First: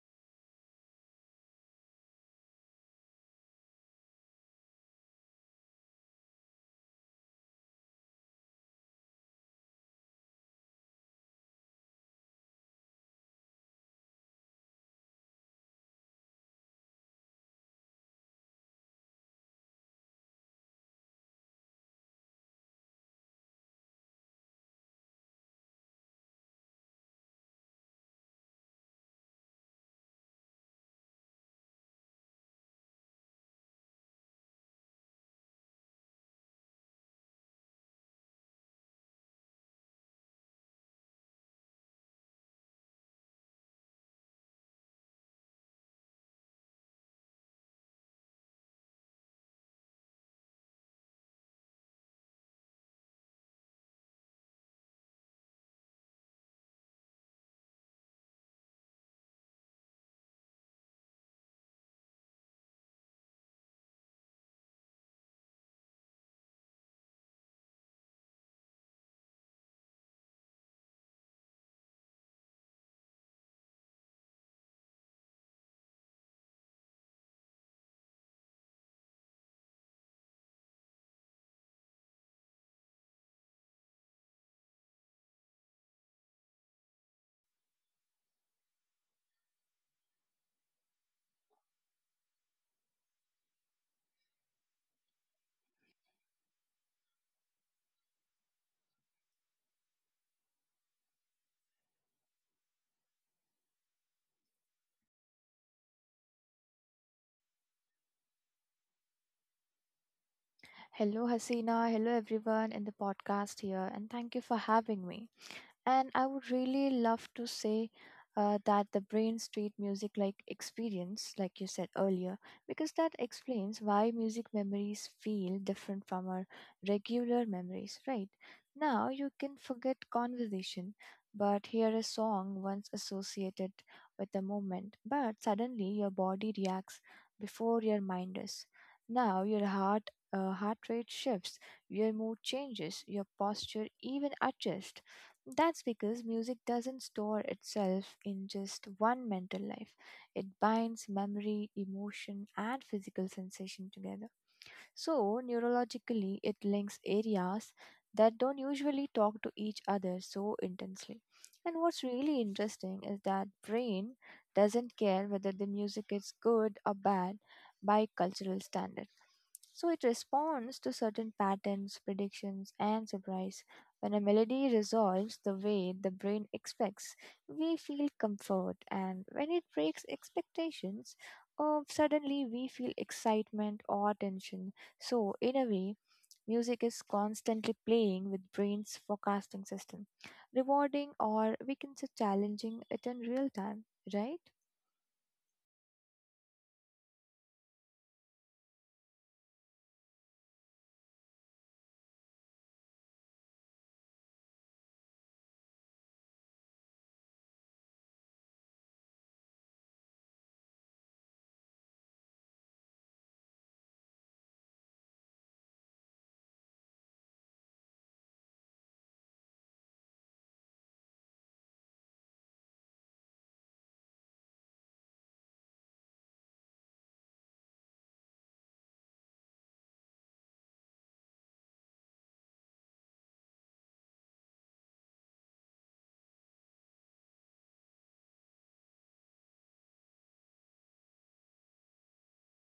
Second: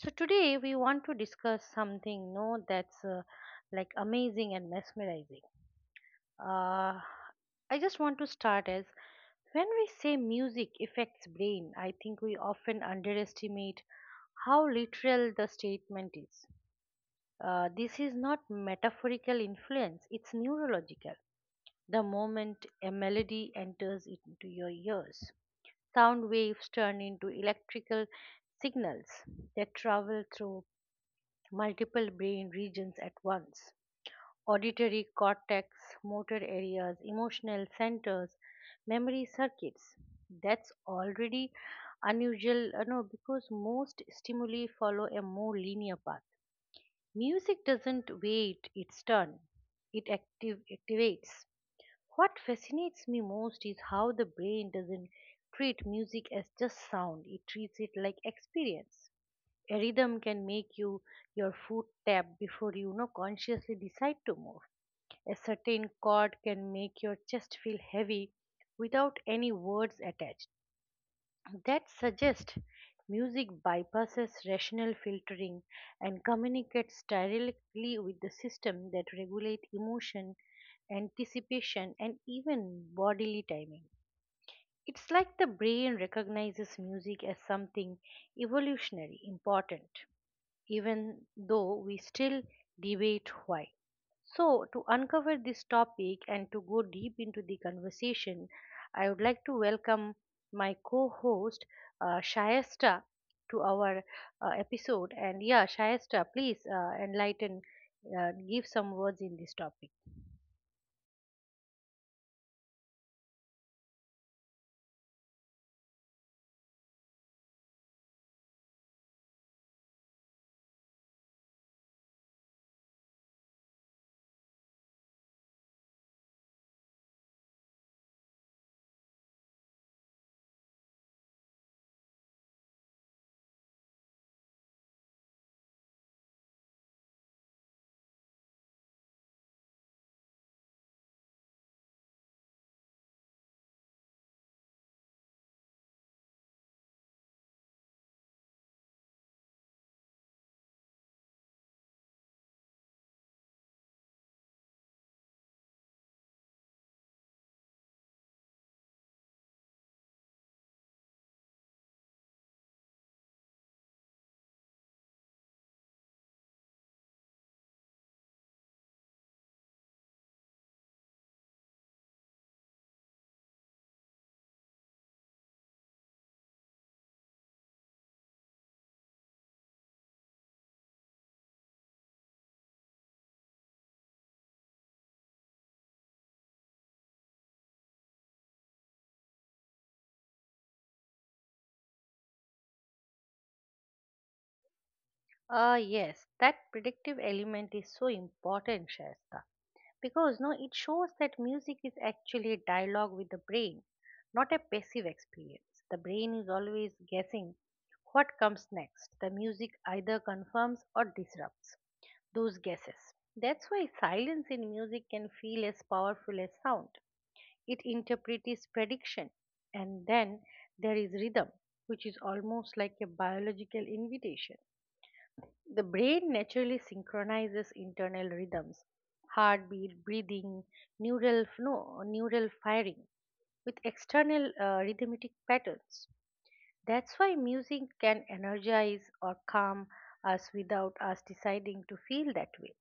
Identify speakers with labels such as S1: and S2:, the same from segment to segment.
S1: So, today we want to discuss something no, that's like amazing and mesmerizing. Uh, I just want to start as when we say music affects brain, I think we often underestimate how literal the statement is. This is not metaphorical influence, it's neurological. The moment a melody enters into your ears, sound waves turn into electrical signals that travel through multiple brain regions at once, auditory cortex, motor areas, emotional centers, memory circuits. That's already unusual no, because most stimuli follow a more linear path. Music doesn't wait its turn, it activates. What fascinates me most is how the brain doesn't treat music as just sound, it treats it like experience. A rhythm can make your foot tap before you, you know consciously decide to move. A certain chord can make your chest feel heavy without any words attached. That suggests music bypasses rational filtering and communicates directly with the system that regulate emotion, anticipation, and even bodily timing. It's like the brain recognizes music as something evolutionary important, even though we still debate why. So, to uncover this topic and to go deep into the conversation, I would like to welcome my co host, Shayesta, to our episode. And yeah, Shayesta, please enlighten, give some words in this topic.
S2: Hello, Hasina. Hello, everyone in the podcast here, and thank you for having me. And I would really love to say that the brain street music like experience, like you said earlier, because that explains why music memories feel different from our regular memories, right? Now you can forget conversation, but hear a song once associated with a moment, but suddenly your body reacts before your mind does. Now your heart rate shifts, your mood changes, your posture even adjusts. That's because music doesn't store itself in just one mental life. It binds memory, emotion, and physical sensation together. So, neurologically, it links areas that don't usually talk to each other so intensely. And what's really interesting is that brain doesn't care whether the music is good or bad by cultural standards. So it responds to certain patterns, predictions, and surprise. When a melody resolves the way the brain expects, we feel comfort, and when it breaks expectations, oh, suddenly we feel excitement or tension. So, in a way, music is constantly playing with brain's forecasting system, rewarding, or we can say challenging it, in real time, right?
S1: Yes, that predictive element is so important, Shayesta. Because no it shows that music is actually a dialogue with the brain, not a passive experience. The brain is always guessing what comes next. The music either confirms or disrupts those guesses. That's why silence in music can feel as powerful as sound. It interprets prediction. And then there is rhythm, which is almost like a biological invitation. The brain naturally synchronizes internal rhythms, heartbeat, breathing, neural, no, neural firing, with external rhythmic patterns. That's why music can energize or calm us without us deciding to feel that way.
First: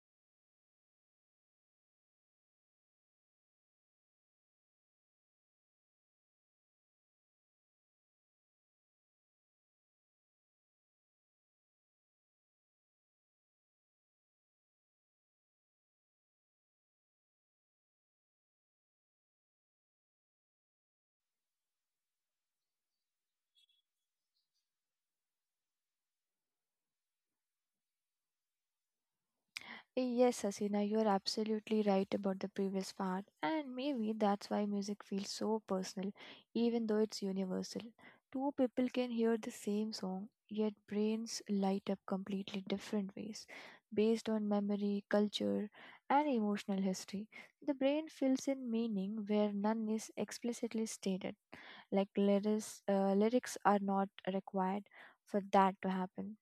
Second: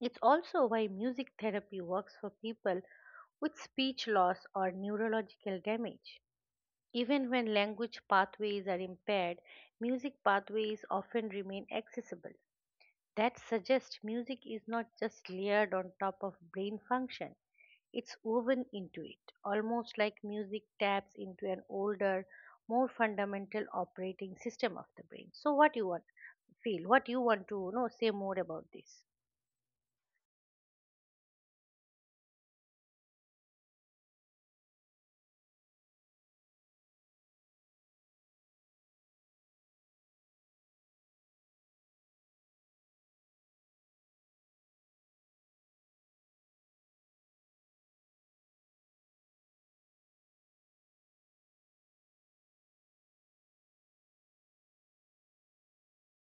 S1: It's also why music therapy works for people with speech loss or neurological damage. Even when language pathways are impaired, music pathways often remain accessible. That suggests music is not just layered on top of brain function, it's woven into it, almost like music taps into an older, more fundamental operating system of the brain. So, what you want feel? What you want to say more about this?
S2: Yes, Hasina, you are absolutely right about the previous part, and maybe that's why music feels so personal, even though it's universal. Two people can hear the same song, yet brains light up completely different ways, based on memory, culture, and emotional history. The brain fills in meaning where none is explicitly stated, like lyrics are not required for that to happen.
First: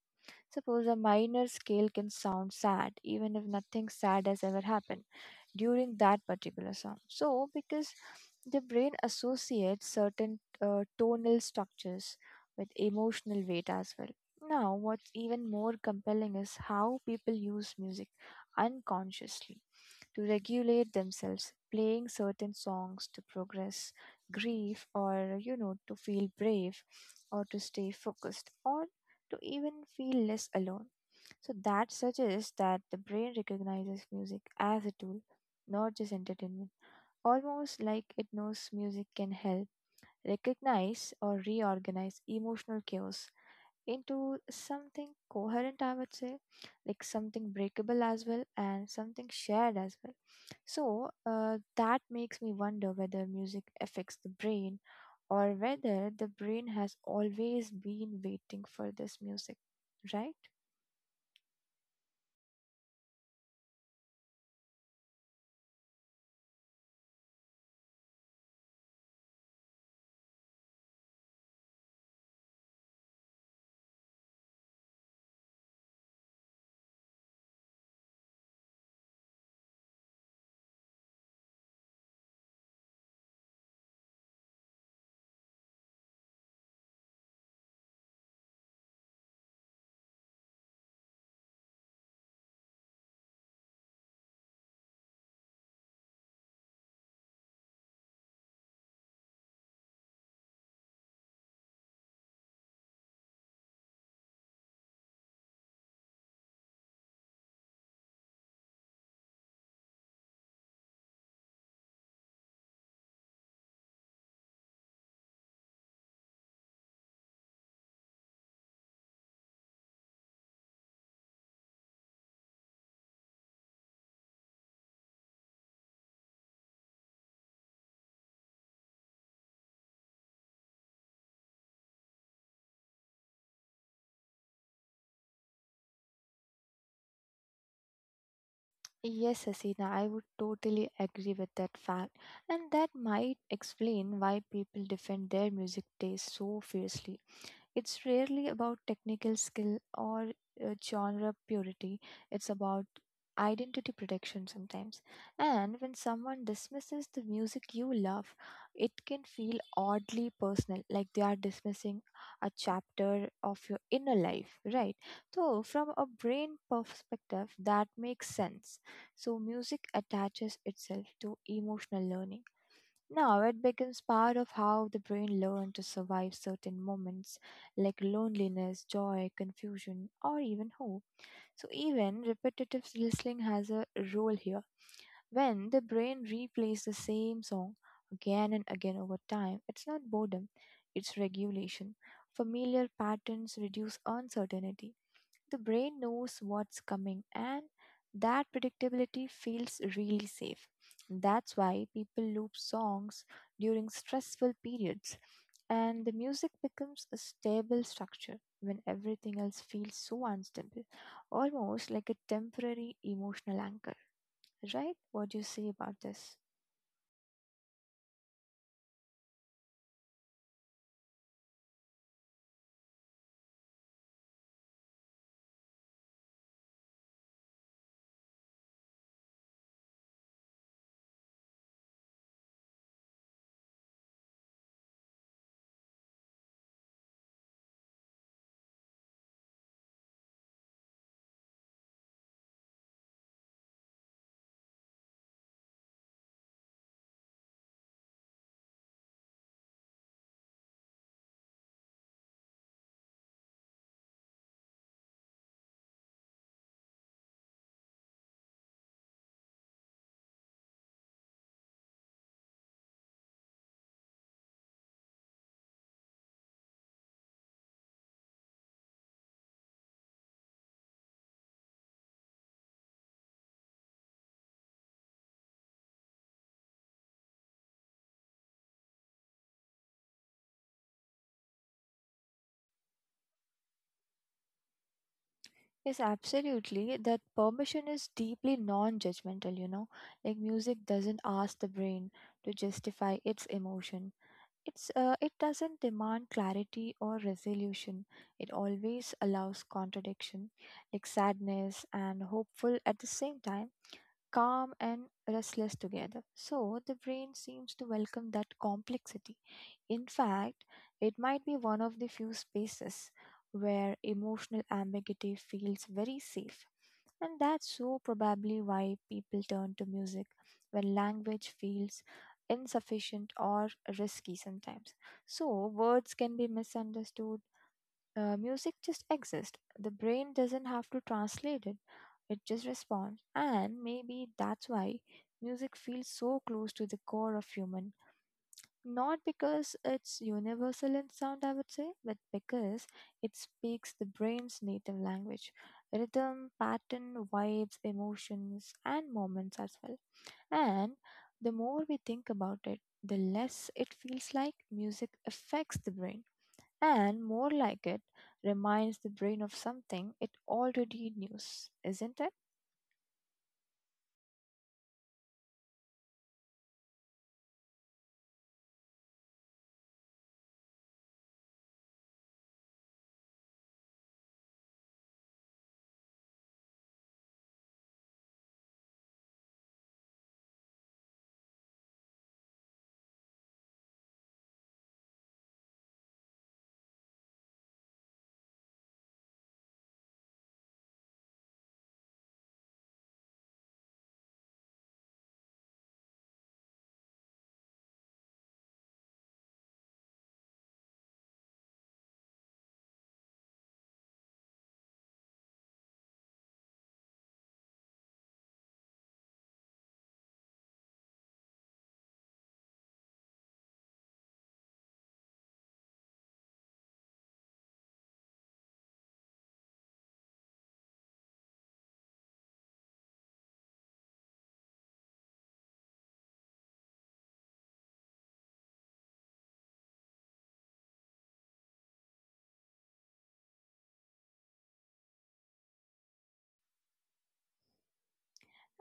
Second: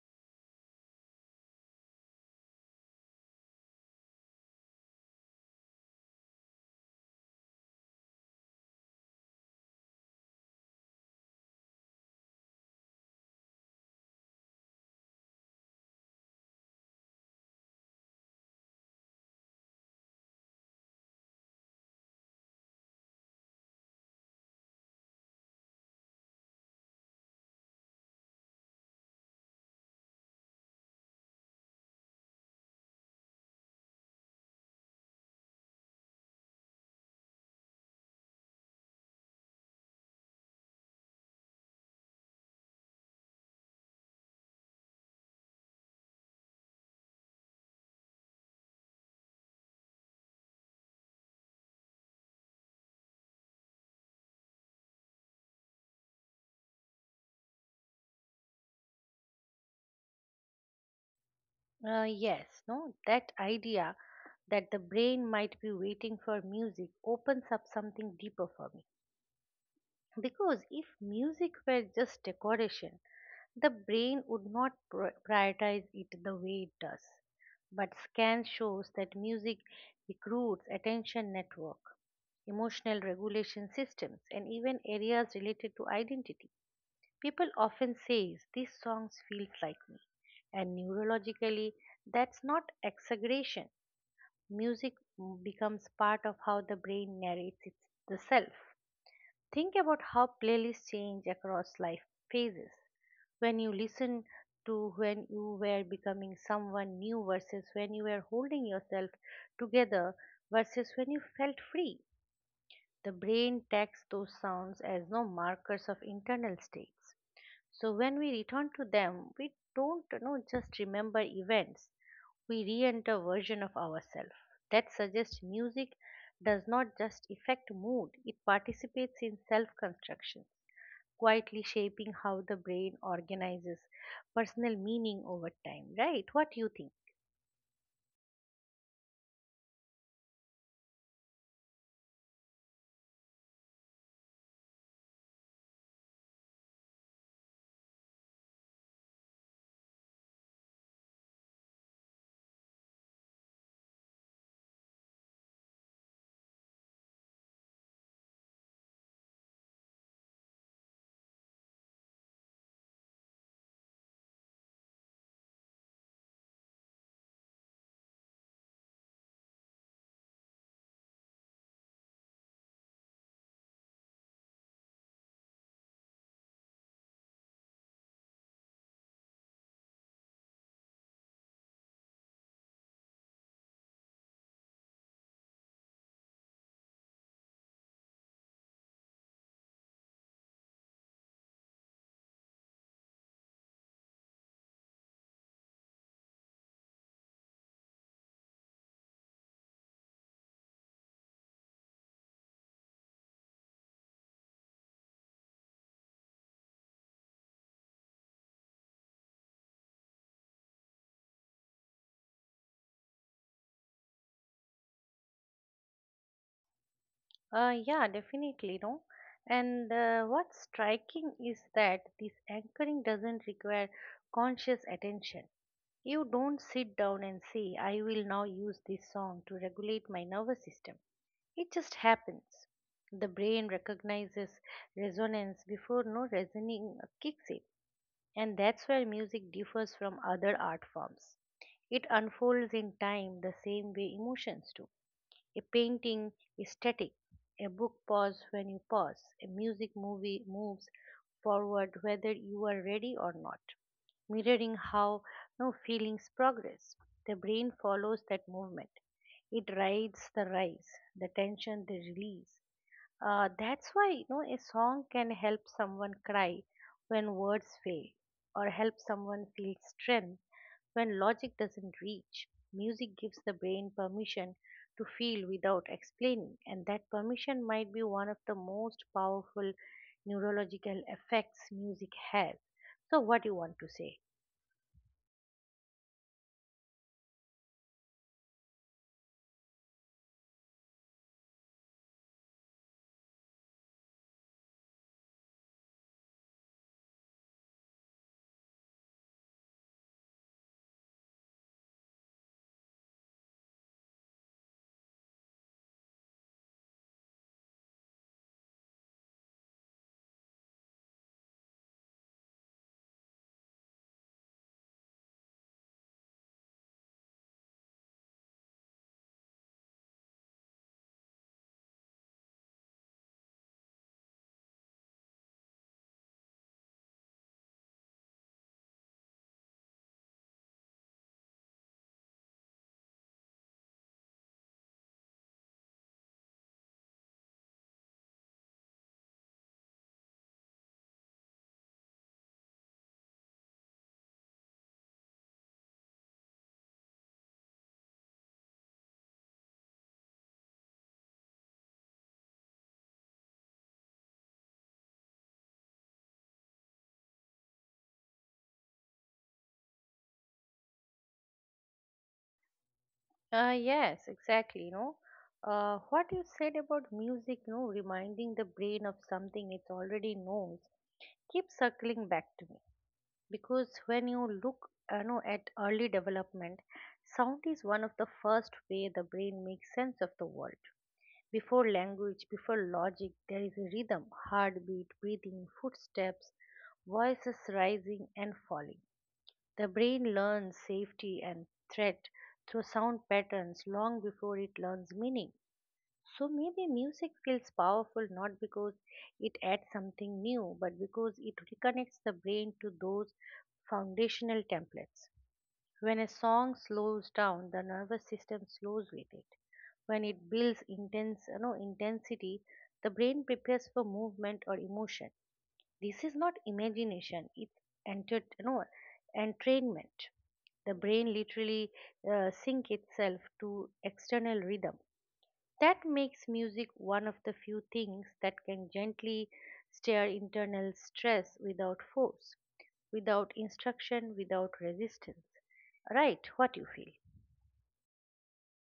S2: Suppose a minor scale can sound sad, even if nothing sad has ever happened during that particular song. So, because the brain associates certain tonal structures with emotional weight as well. Now, what's even more compelling is how people use music unconsciously to regulate themselves, playing certain songs to progress, grief, or to feel brave, or to stay focused, or to even feel less alone. So that suggests that the brain recognizes music as a tool, not just entertainment. Almost like it knows music can help recognize or reorganize emotional chaos into something coherent, I would say, like something breakable as well and something shared as well. So that makes me wonder whether music affects the brain or whether the brain has always been waiting for this music, right?
S1: Yes, no, that idea that the brain might be waiting for music opens up something deeper for me. Because if music were just decoration, the brain would not prioritize it the way it does. But scan shows that music recruits attention network, emotional regulation systems, and even areas related to identity. People often say these songs feels like me. And neurologically, that's not exaggeration. Music becomes part of how the brain narrates the self. Think about how playlists change across life phases, when you listen to, when you were becoming someone new versus when you were holding yourself together versus when you felt free. The brain tags those sounds as no markers of internal states. So when we return to them, we don't just remember events. We re-enter version of ourselves. That suggests music does not just affect mood, it participates in self-construction, quietly shaping how the brain organizes personal meaning over time, right? What do you think?
S2: Yes, Hasina, I would totally agree with that fact, and that might explain why people defend their music taste so fiercely. It's rarely about technical skill or genre purity, it's about identity protection sometimes. And when someone dismisses the music you love, it can feel oddly personal, like they are dismissing a chapter of your inner life, right? So, from a brain perspective, that makes sense. So, music attaches itself to emotional learning. Now it becomes part of how the brain learns to survive certain moments like loneliness, joy, confusion, or even hope. So, even repetitive listening has a role here. When the brain replays the same song again and again over time, it's not boredom, it's regulation. Familiar patterns reduce uncertainty. The brain knows what's coming, and that predictability feels really safe. That's why people loop songs during stressful periods, and the music becomes a stable structure when everything else feels so unstable, almost like a temporary emotional anchor. Right? What do you say about this?
S1: Yeah, definitely, no. And what's striking is that this anchoring doesn't require conscious attention. You don't sit down and say, I will now use this song to regulate my nervous system. It just happens. The brain recognizes resonance before no reasoning kicks in. And that's where music differs from other art forms. It unfolds in time the same way emotions do. A painting is static. A book pauses when you pause. A music movie moves forward whether you are ready or not, mirroring how no feelings progress. The brain follows that movement. It rides the rise, the tension, the release. That's why a song can help someone cry when words fail, or help someone feel strength when logic doesn't reach. Music gives the brain permission to feel without explaining, and that permission might be one of the most powerful neurological effects music has. So, what do you want to say?
S2: Yes, absolutely. That permission is deeply non judgmental, you know. Like, music doesn't ask the brain to justify its emotion. It doesn't demand clarity or resolution. It always allows contradiction, like sadness and hopeful at the same time, calm and restless together. So the brain seems to welcome that complexity. In fact, it might be one of the few spaces where emotional ambiguity feels very safe. And that's so probably why people turn to music when language feels insufficient or risky sometimes. So, words can be misunderstood, music just exists. The brain doesn't have to translate it, it just responds. And maybe that's why music feels so close to the core of human. Not because it's universal in sound, I would say, but because it speaks the brain's native language, rhythm, pattern, vibes, emotions, and moments as well. And the more we think about it, the less it feels like music affects the brain and more like it reminds the brain of something it already knows, isn't it?
S1: Yes, exactly. What you said about music, reminding the brain of something it already knows keep circling back to me, because when you look at early development, sound is one of the first way the brain makes sense of the world. Before language, before logic, there is a rhythm, heartbeat, breathing, footsteps, voices rising and falling. The brain learns safety and threat through sound patterns long before it learns meaning. So maybe music feels powerful not because it adds something new, but because it reconnects the brain to those foundational templates. When a song slows down, the nervous system slows with it. When it builds intensity, the brain prepares for movement or emotion. This is not imagination; it's enter, you know, entrainment. The brain literally sync itself to external rhythm. That makes music one of the few things that can gently stir internal stress without force, without instruction, without resistance. Right, what you feel.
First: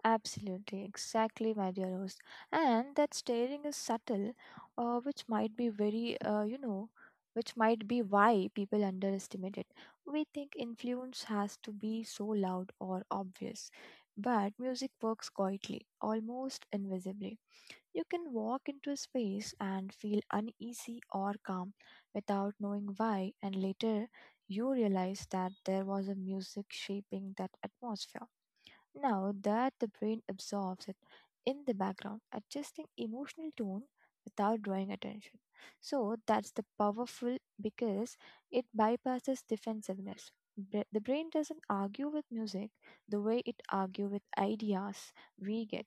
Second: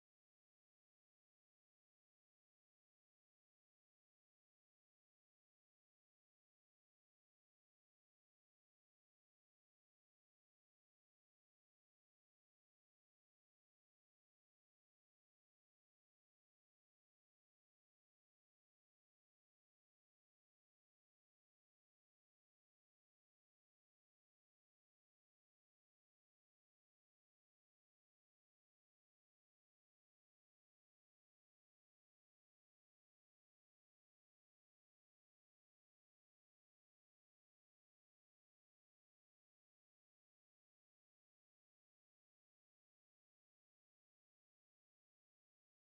S2: Absolutely, exactly, my dear host. And that staring is subtle, which might be very, which might be why people underestimate it. We think influence has to be so loud or obvious, but music works quietly, almost invisibly. You can walk into a space and feel uneasy or calm without knowing why, and later you realize that there was a music shaping that atmosphere. Now that the brain absorbs it in the background, adjusting emotional tone without drawing attention. So that's the powerful because it bypasses defensiveness. The brain doesn't argue with music the way it argues with ideas we get,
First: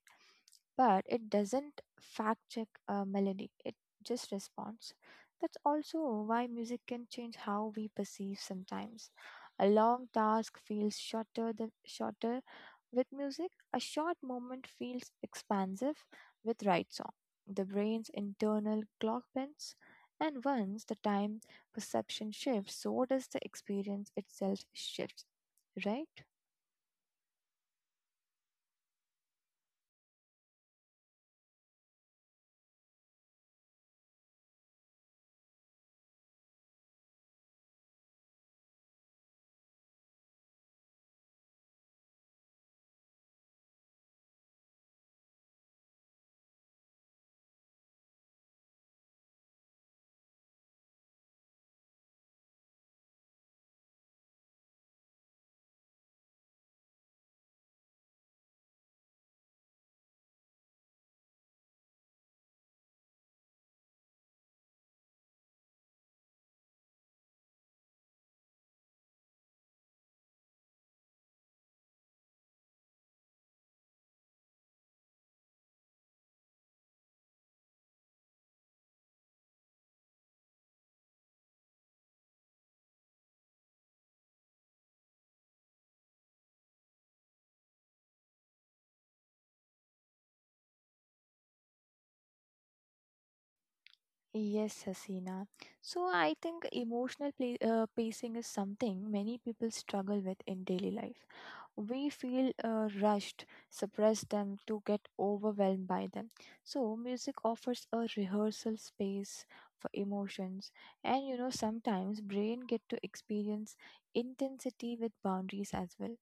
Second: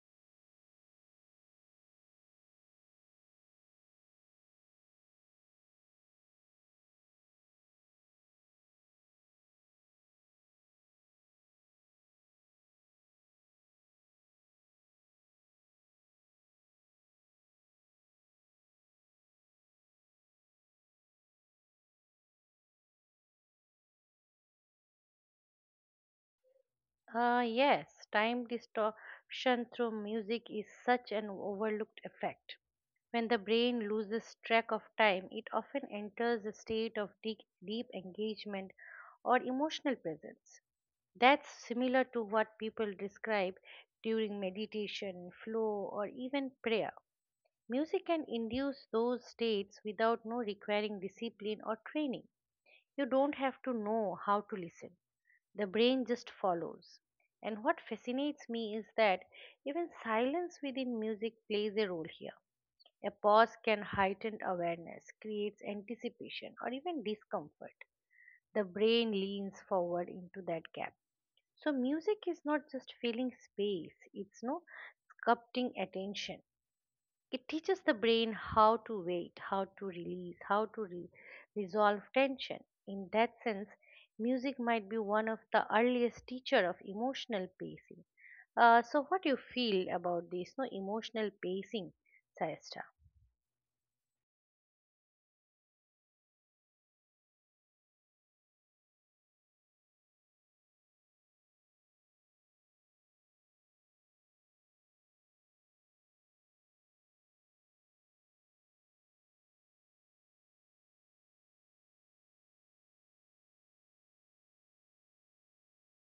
S2: but it doesn't fact check a melody, it just responds. That's also why music can change how we perceive sometimes. A long task feels shorter than shorter with music, a short moment feels expansive with right song. The brain's internal clock bends, and once the time perception shifts, so does the experience itself shifts, right?
S1: Yes, time distortion through music is such an overlooked effect. When the brain loses track of time, it often enters a state of deep, deep engagement or emotional presence. That's similar to what people describe during meditation, flow, or even prayer. Music can induce those states without no requiring discipline or training. You don't have to know how to listen. The brain just follows. And what fascinates me is that even silence within music plays a role here. A pause can heighten awareness, creates anticipation, or even discomfort. The brain leans forward into that gap. So music is not just filling space, it's no sculpting attention. It teaches the brain how to wait, how to release, how to resolve tension. In that sense, music might be one of the earliest teacher of emotional pacing. So, what do you feel about this? No emotional pacing, Sayasta.
S2: Yes, Hasina. So I think emotional pla pacing is something many people struggle with in daily life. We feel rushed, suppress them to get overwhelmed by them. So music offers a rehearsal space for emotions, and you know sometimes brain get to experience intensity with boundaries as well.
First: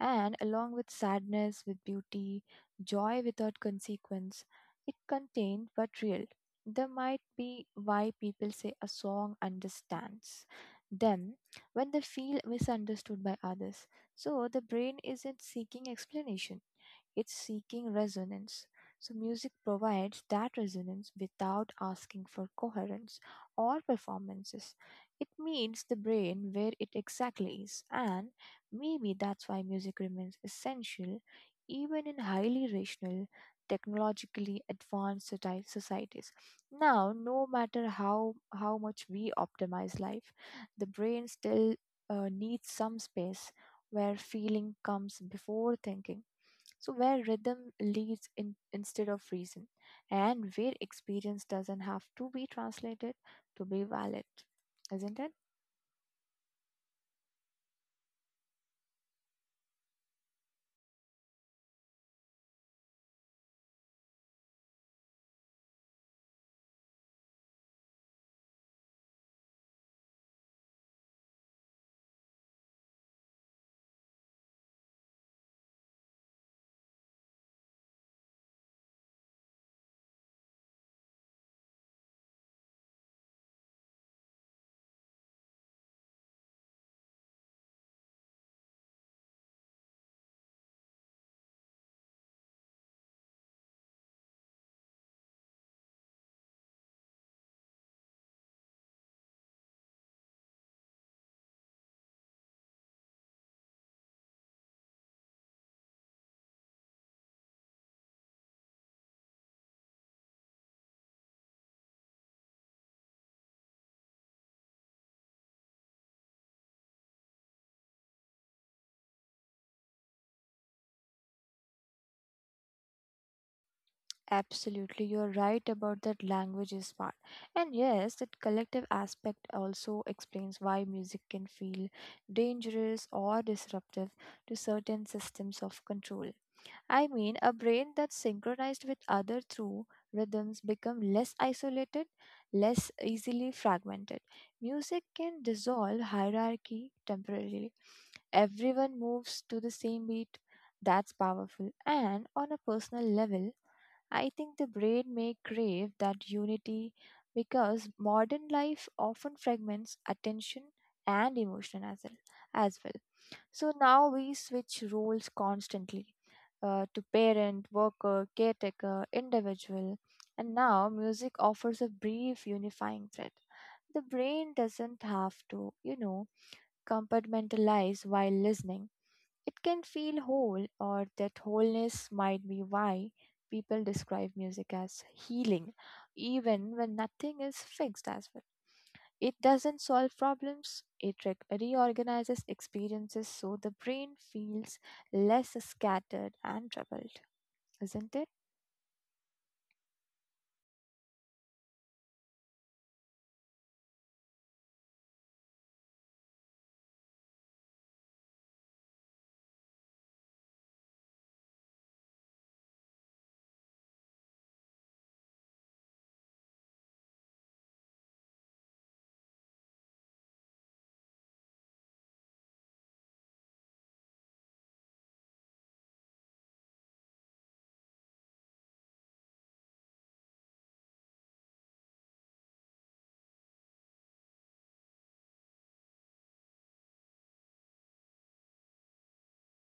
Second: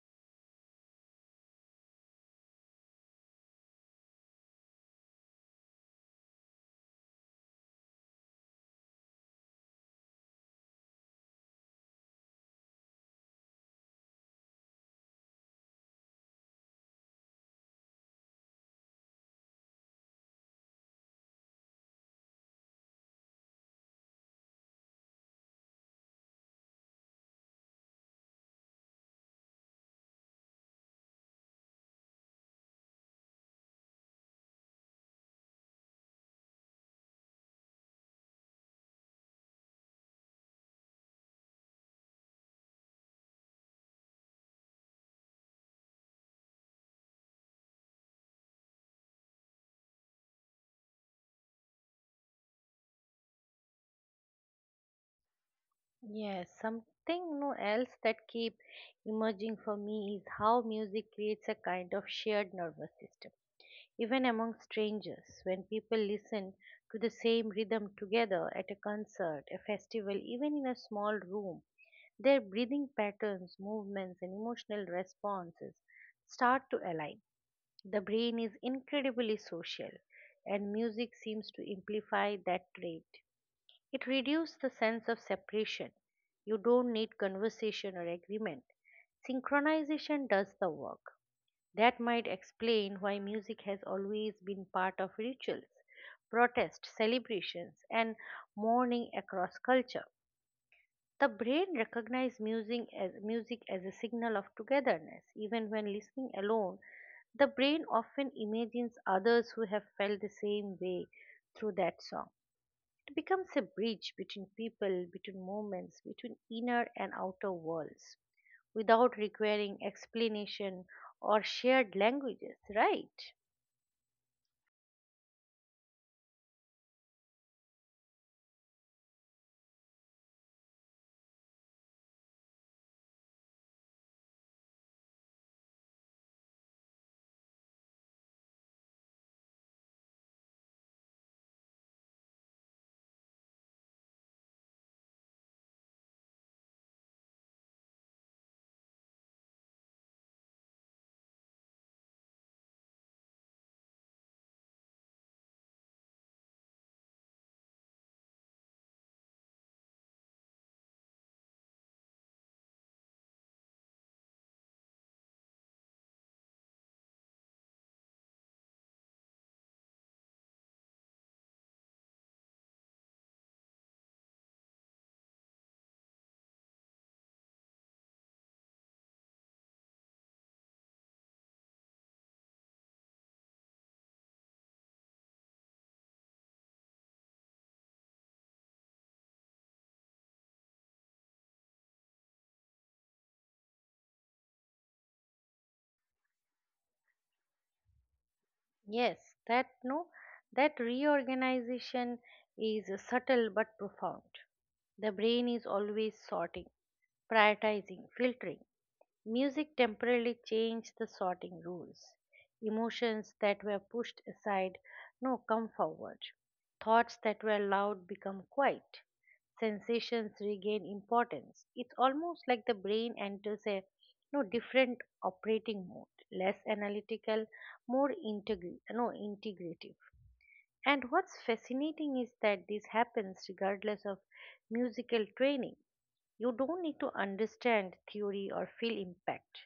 S2: And along with sadness, with beauty, joy without consequence, it contained but real. There might be why people say a song understands them when they feel misunderstood by others. So the brain isn't seeking explanation, it's seeking resonance. So, music provides that resonance without asking for coherence or performances. It meets the brain where it exactly is, and maybe that's why music remains essential even in highly rational, technologically advanced societies. Now, no matter how much we optimize life, the brain still needs some space where feeling comes before thinking. So, where rhythm leads in, instead of reason, and where experience doesn't have to be translated to be valid, isn't it?
S1: Yes, something no else that keep emerging for me is how music creates a kind of shared nervous system. Even among strangers, when people listen to the same rhythm together at a concert, a festival, even in a small room, their breathing patterns, movements, and emotional responses start to align. The brain is incredibly social, and music seems to amplify that trait. It reduces the sense of separation. You don't need conversation or agreement. Synchronization does the work. That might explain why music has always been part of rituals, protests, celebrations, and mourning across culture. The brain recognizes music as a signal of togetherness. Even when listening alone, the brain often imagines others who have felt the same way through that song. It becomes a bridge between people, between moments, between inner and outer worlds, without requiring explanation or shared languages, right?
S2: Absolutely, you're right about that languages part. And yes, that collective aspect also explains why music can feel dangerous or disruptive to certain systems of control. I mean, a brain that's synchronized with other through rhythms become less isolated, less easily fragmented. Music can dissolve hierarchy temporarily. Everyone moves to the same beat. That's powerful. And on a personal level, I think the brain may crave that unity because modern life often fragments attention and emotion as well. As well. So now we switch roles constantly, to parent, worker, caretaker, individual, and now music offers a brief unifying thread. The brain doesn't have to, you know, compartmentalize while listening. It can feel whole, or that wholeness might be why people describe music as healing, even when nothing is fixed as well. It doesn't solve problems, it reorganizes experiences so the brain feels less scattered and troubled, isn't it?
S1: Yes, that no, that reorganization is subtle but profound. The brain is always sorting, prioritizing, filtering. Music temporarily changed the sorting rules. Emotions that were pushed aside no, come forward. Thoughts that were loud become quiet, sensations regain importance. It's almost like the brain enters a no different operating mode, less analytical, more integral, no integrative. And what's fascinating is that this happens regardless of musical training. You don't need to understand theory or feel impact.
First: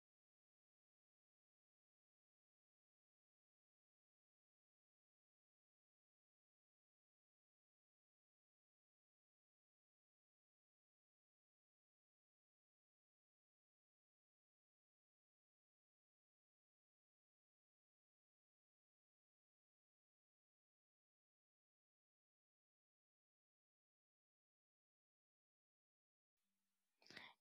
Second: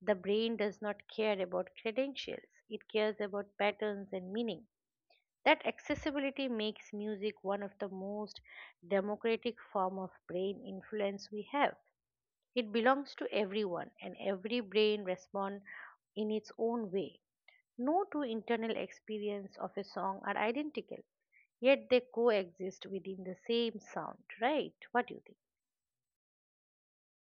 S1: The brain does not care about credentials. It cares about patterns and meaning. That accessibility makes music one of the most democratic form of brain influence we have. It belongs to everyone and every brain responds in its own way. No two internal experience of a song are identical, yet they coexist within the same sound, right? What do you think?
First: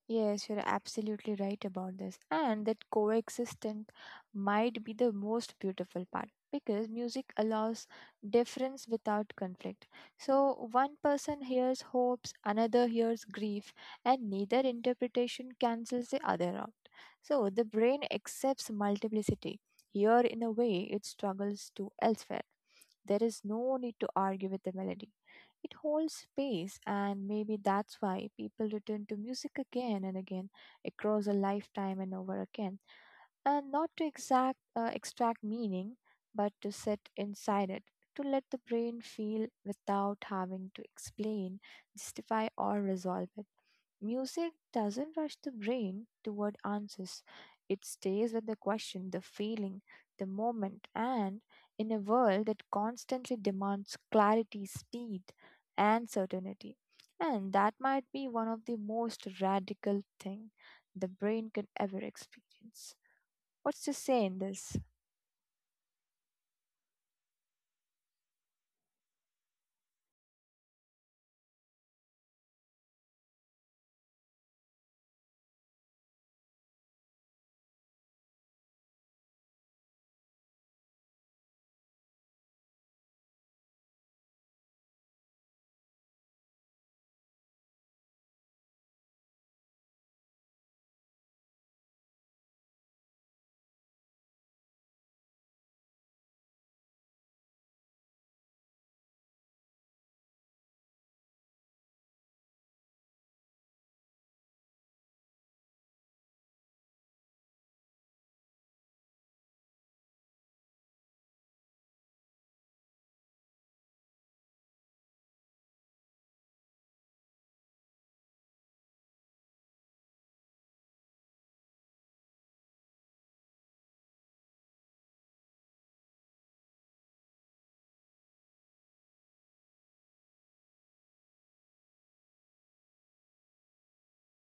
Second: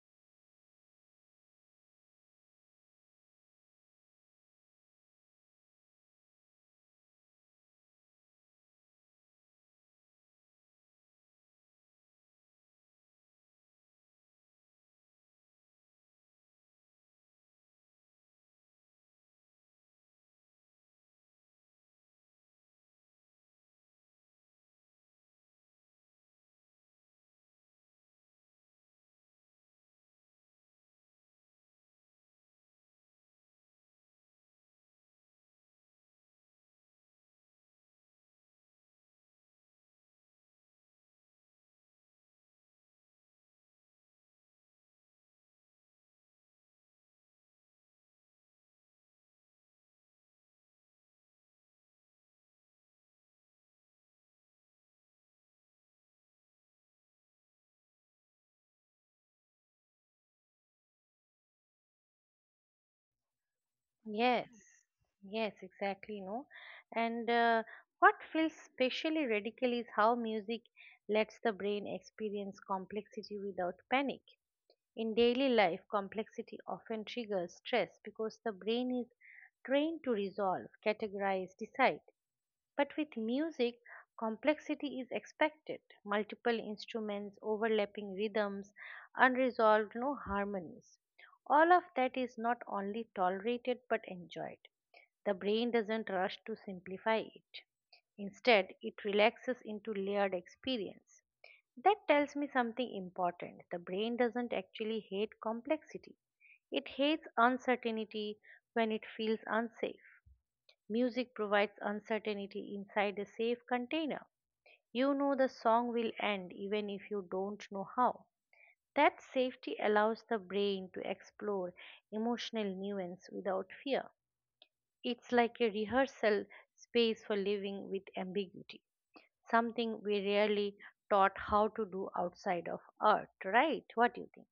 S2: Yes, you're absolutely right about this. And that coexistence might be the most beautiful part because music allows difference without conflict. So one person hears hopes, another hears grief, and neither interpretation cancels the other out. So the brain accepts multiplicity. Here, in a way, it struggles to elsewhere. There is no need to argue with the melody. It holds space, and maybe that's why people return to music again and again across a lifetime and over again. And not to extract meaning, but to sit inside it, to let the brain feel without having to explain, justify, or resolve it. Music doesn't rush the brain toward answers. It stays with the question, the feeling, the moment, and in a world that constantly demands clarity, speed, and certainty. And that might be one of the most radical thing the brain can ever experience. What's to say in
S1: Yes.
S2: this?
S1: Yes, exactly, no. And what feels specially radical is how music lets the brain experience complexity without panic. In daily life, complexity often triggers stress because the brain is trained to resolve, categorize, decide. But with music, complexity is expected, multiple instruments, overlapping rhythms, unresolved no harmonies. All of that is not only tolerated but enjoyed. The brain doesn't rush to simplify it. Instead, it relaxes into layered experience. That tells me something important. The brain doesn't actually hate complexity, it hates uncertainty when it feels unsafe. Music provides uncertainty inside a safe container. You know the song will end even if you don't know how. That safety allows the brain to explore emotional nuance without fear. It's like a rehearsal space for living with ambiguity, something we rarely taught how to do outside of art, right? What do you think?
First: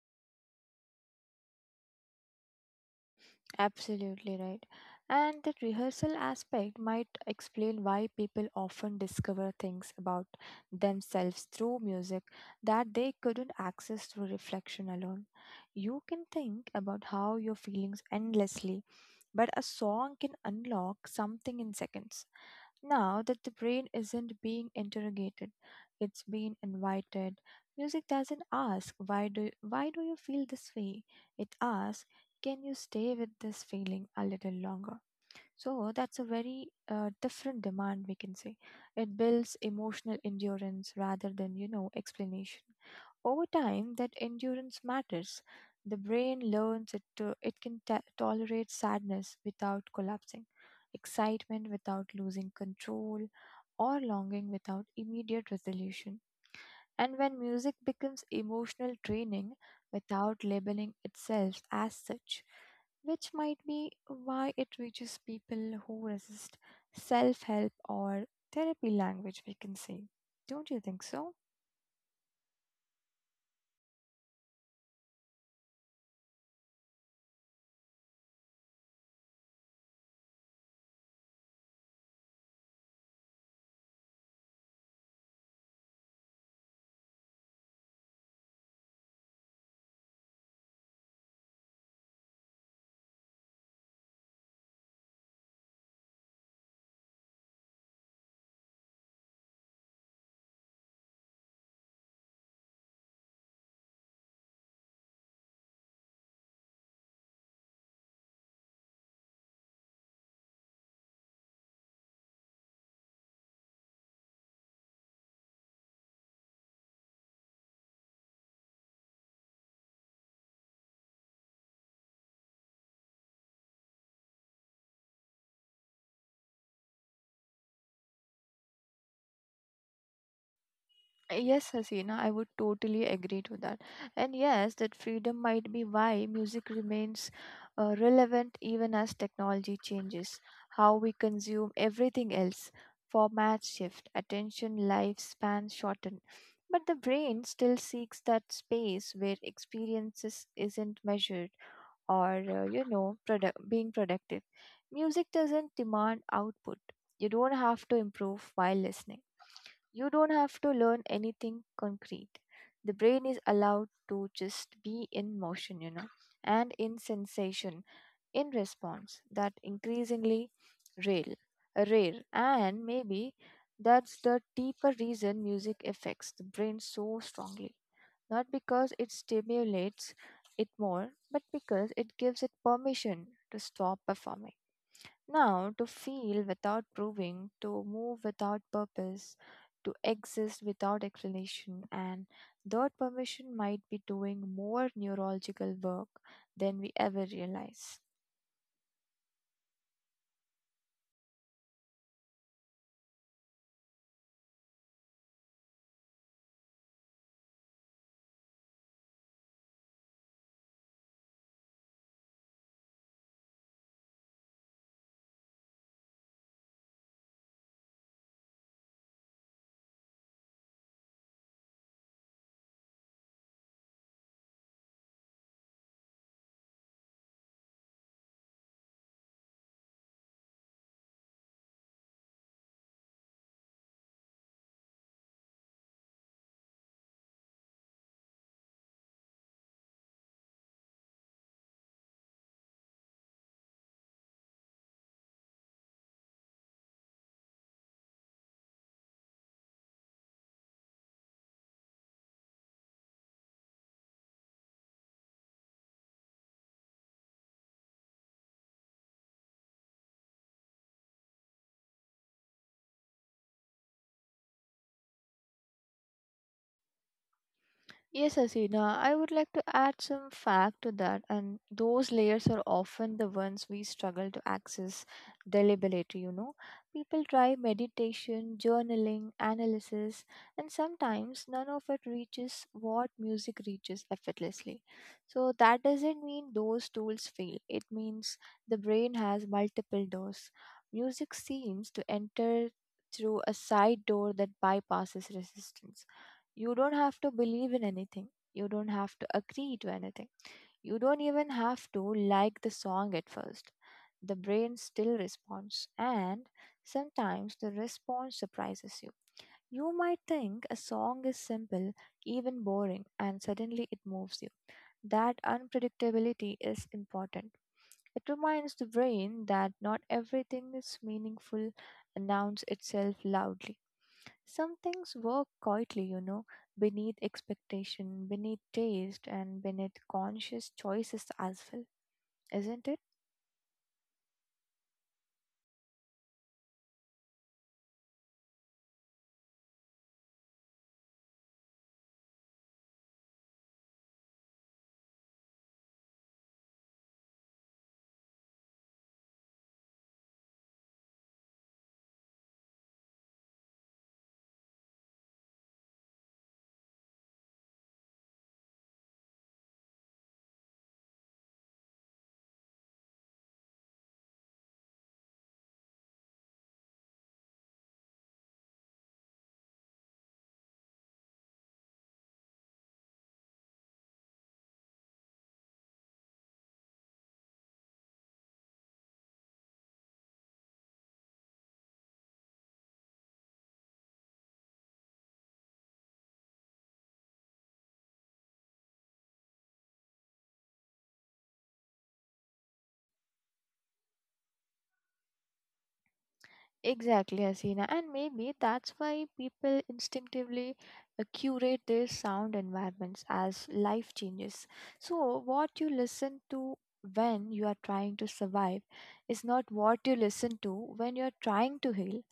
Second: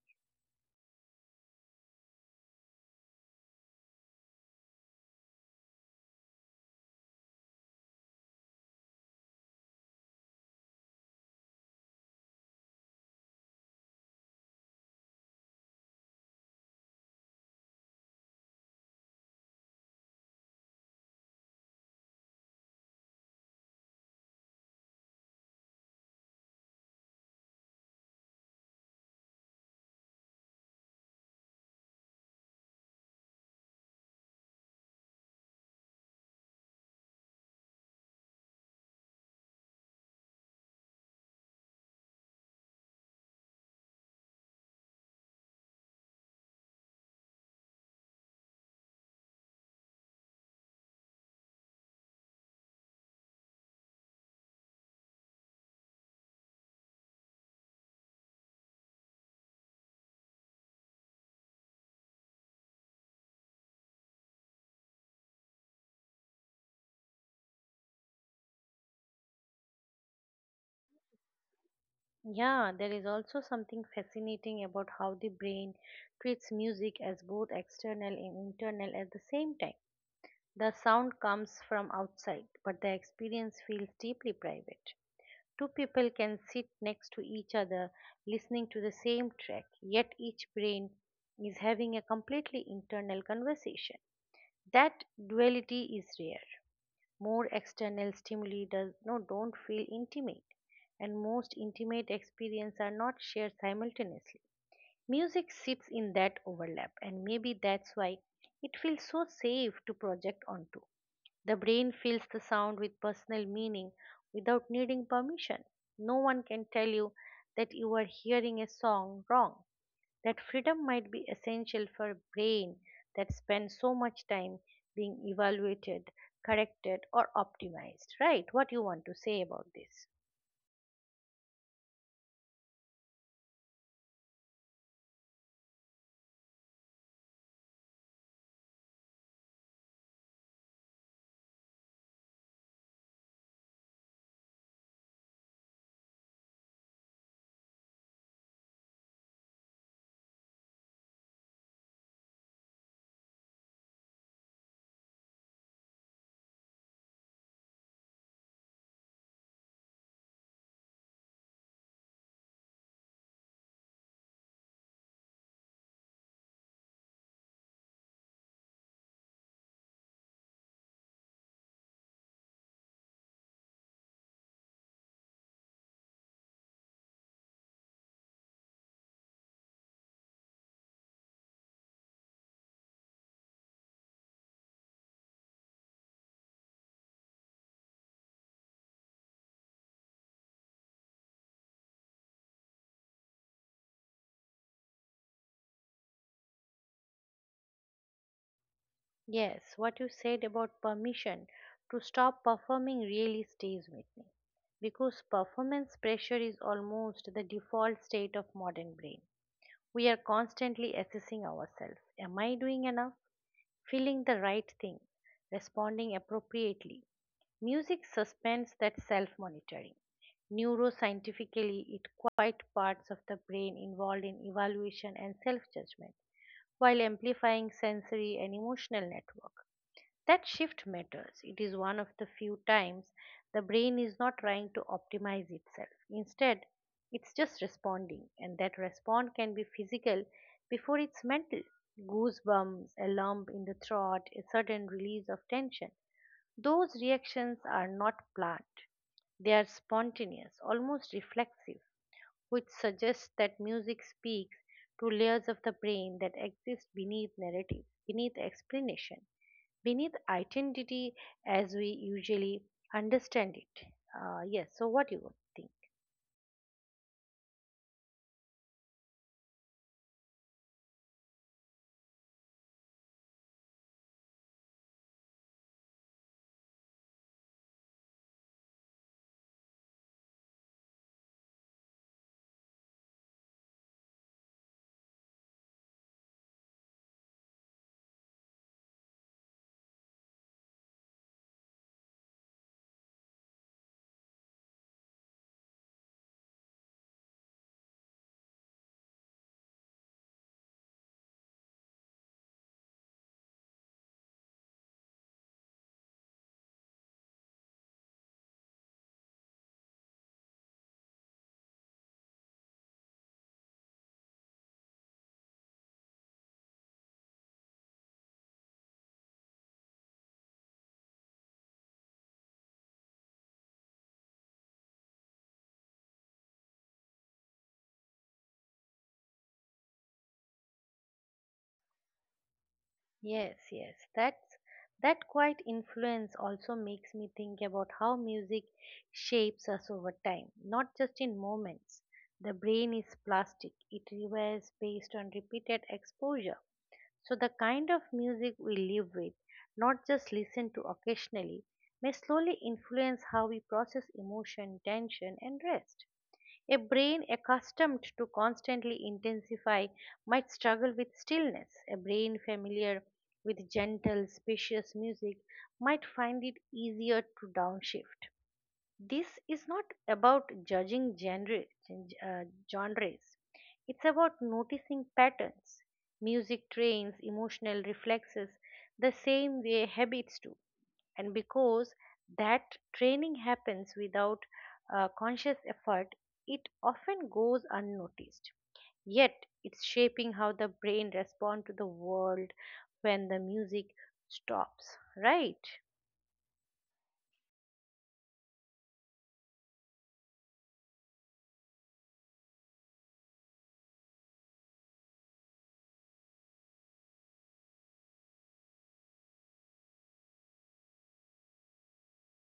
S2: Absolutely right. And that rehearsal aspect might explain why people often discover things about themselves through music that they couldn't access through reflection alone. You can think about how your feelings endlessly, but a song can unlock something in seconds. Now that the brain isn't being interrogated, it's being invited. Music doesn't ask why do you feel this way? It asks, can you stay with this feeling a little longer? So that's a very different demand we can say. It builds emotional endurance rather than you know explanation. Over time, that endurance matters. The brain learns it can tolerate sadness without collapsing, excitement without losing control, or longing without immediate resolution. And when music becomes emotional training without labeling itself as such, which might be why it reaches people who resist self help or therapy language, we can say. Don't you think so?
S1: Yeah, there is also something fascinating about how the brain treats music as both external and internal at the same time. The sound comes from outside, but the experience feels deeply private. Two people can sit next to each other listening to the same track, yet each brain is having a completely internal conversation. That duality is rare. More external stimuli does no don't feel intimate, and most intimate experiences are not shared simultaneously. Music sits in that overlap, and maybe that's why it feels so safe to project onto. The brain fills the sound with personal meaning without needing permission. No one can tell you that you are hearing a song wrong. That freedom might be essential for a brain that spends so much time being evaluated, corrected, or optimized, right? What you want to say about this?
S2: Yes, Hasina, I would totally agree to that. And yes, that freedom might be why music remains relevant even as technology changes. How we consume everything else, formats shift, attention lifespans shorten. But the brain still seeks that space where experiences isn't measured or being productive. Music doesn't demand output. You don't have to improve while listening, you don't have to learn anything concrete. The brain is allowed to just be in motion, and in sensation, in response that increasingly rare, rare. And maybe that's the deeper reason music affects the brain so strongly. Not because it stimulates it more, but because it gives it permission to stop performing now, to feel without proving, to move without purpose, to exist without explanation, and that permission might be doing more neurological work than we ever realize.
S1: Yes, what you said about permission to stop performing really stays with me because performance pressure is almost the default state of modern brain. We are constantly assessing ourselves. Am I doing enough? Feeling the right thing? Responding appropriately? Music suspends that self monitoring. Neuroscientifically, it quiet parts of the brain involved in evaluation and self judgment while amplifying sensory and emotional network. That shift matters. It is one of the few times the brain is not trying to optimize itself. Instead, it's just responding, and that response can be physical before it's mental. Goosebumps, a lump in the throat, a sudden release of tension. Those reactions are not planned, they are spontaneous, almost reflexive, which suggests that music speaks to layers of the brain that exist beneath narrative, beneath explanation, beneath identity as we usually understand it. Yes, so what do you think?
S2: Yes, Asina, I would like to add some fact to that, and those layers are often the ones we struggle to access deliberately, People try meditation, journaling, analysis, and sometimes none of it reaches what music reaches effortlessly. So, that doesn't mean those tools fail, it means the brain has multiple doors. Music seems to enter through a side door that bypasses resistance. You don't have to believe in anything. You don't have to agree to anything. You don't even have to like the song at first. The brain still responds, and sometimes the response surprises you. You might think a song is simple, even boring, and suddenly it moves you. That unpredictability is important. It reminds the brain that not everything is meaningful announce itself loudly. Some things work quietly, beneath expectation, beneath taste, and beneath conscious choices as well, isn't it?
S1: Yes, yes. That quiet influence also makes me think about how music shapes us over time, not just in moments. The brain is plastic. It revives based on repeated exposure. So the kind of music we live with, not just listen to occasionally, may slowly influence how we process emotion, tension and rest. A brain accustomed to constantly intensify might struggle with stillness. A brain familiar with gentle, spacious music might find it easier to downshift. This is not about judging uh, genres. It's about noticing patterns. Music trains emotional reflexes the same way habits do. And because that training happens without conscious effort, it often goes unnoticed. Yet, it's shaping how the brain responds to the world when the music stops, right?
S2: Exactly, Hasina. And maybe that's why people instinctively curate their sound environments as life changes. So, what you listen to when you are trying to survive is not what you listen to when you are trying to heal.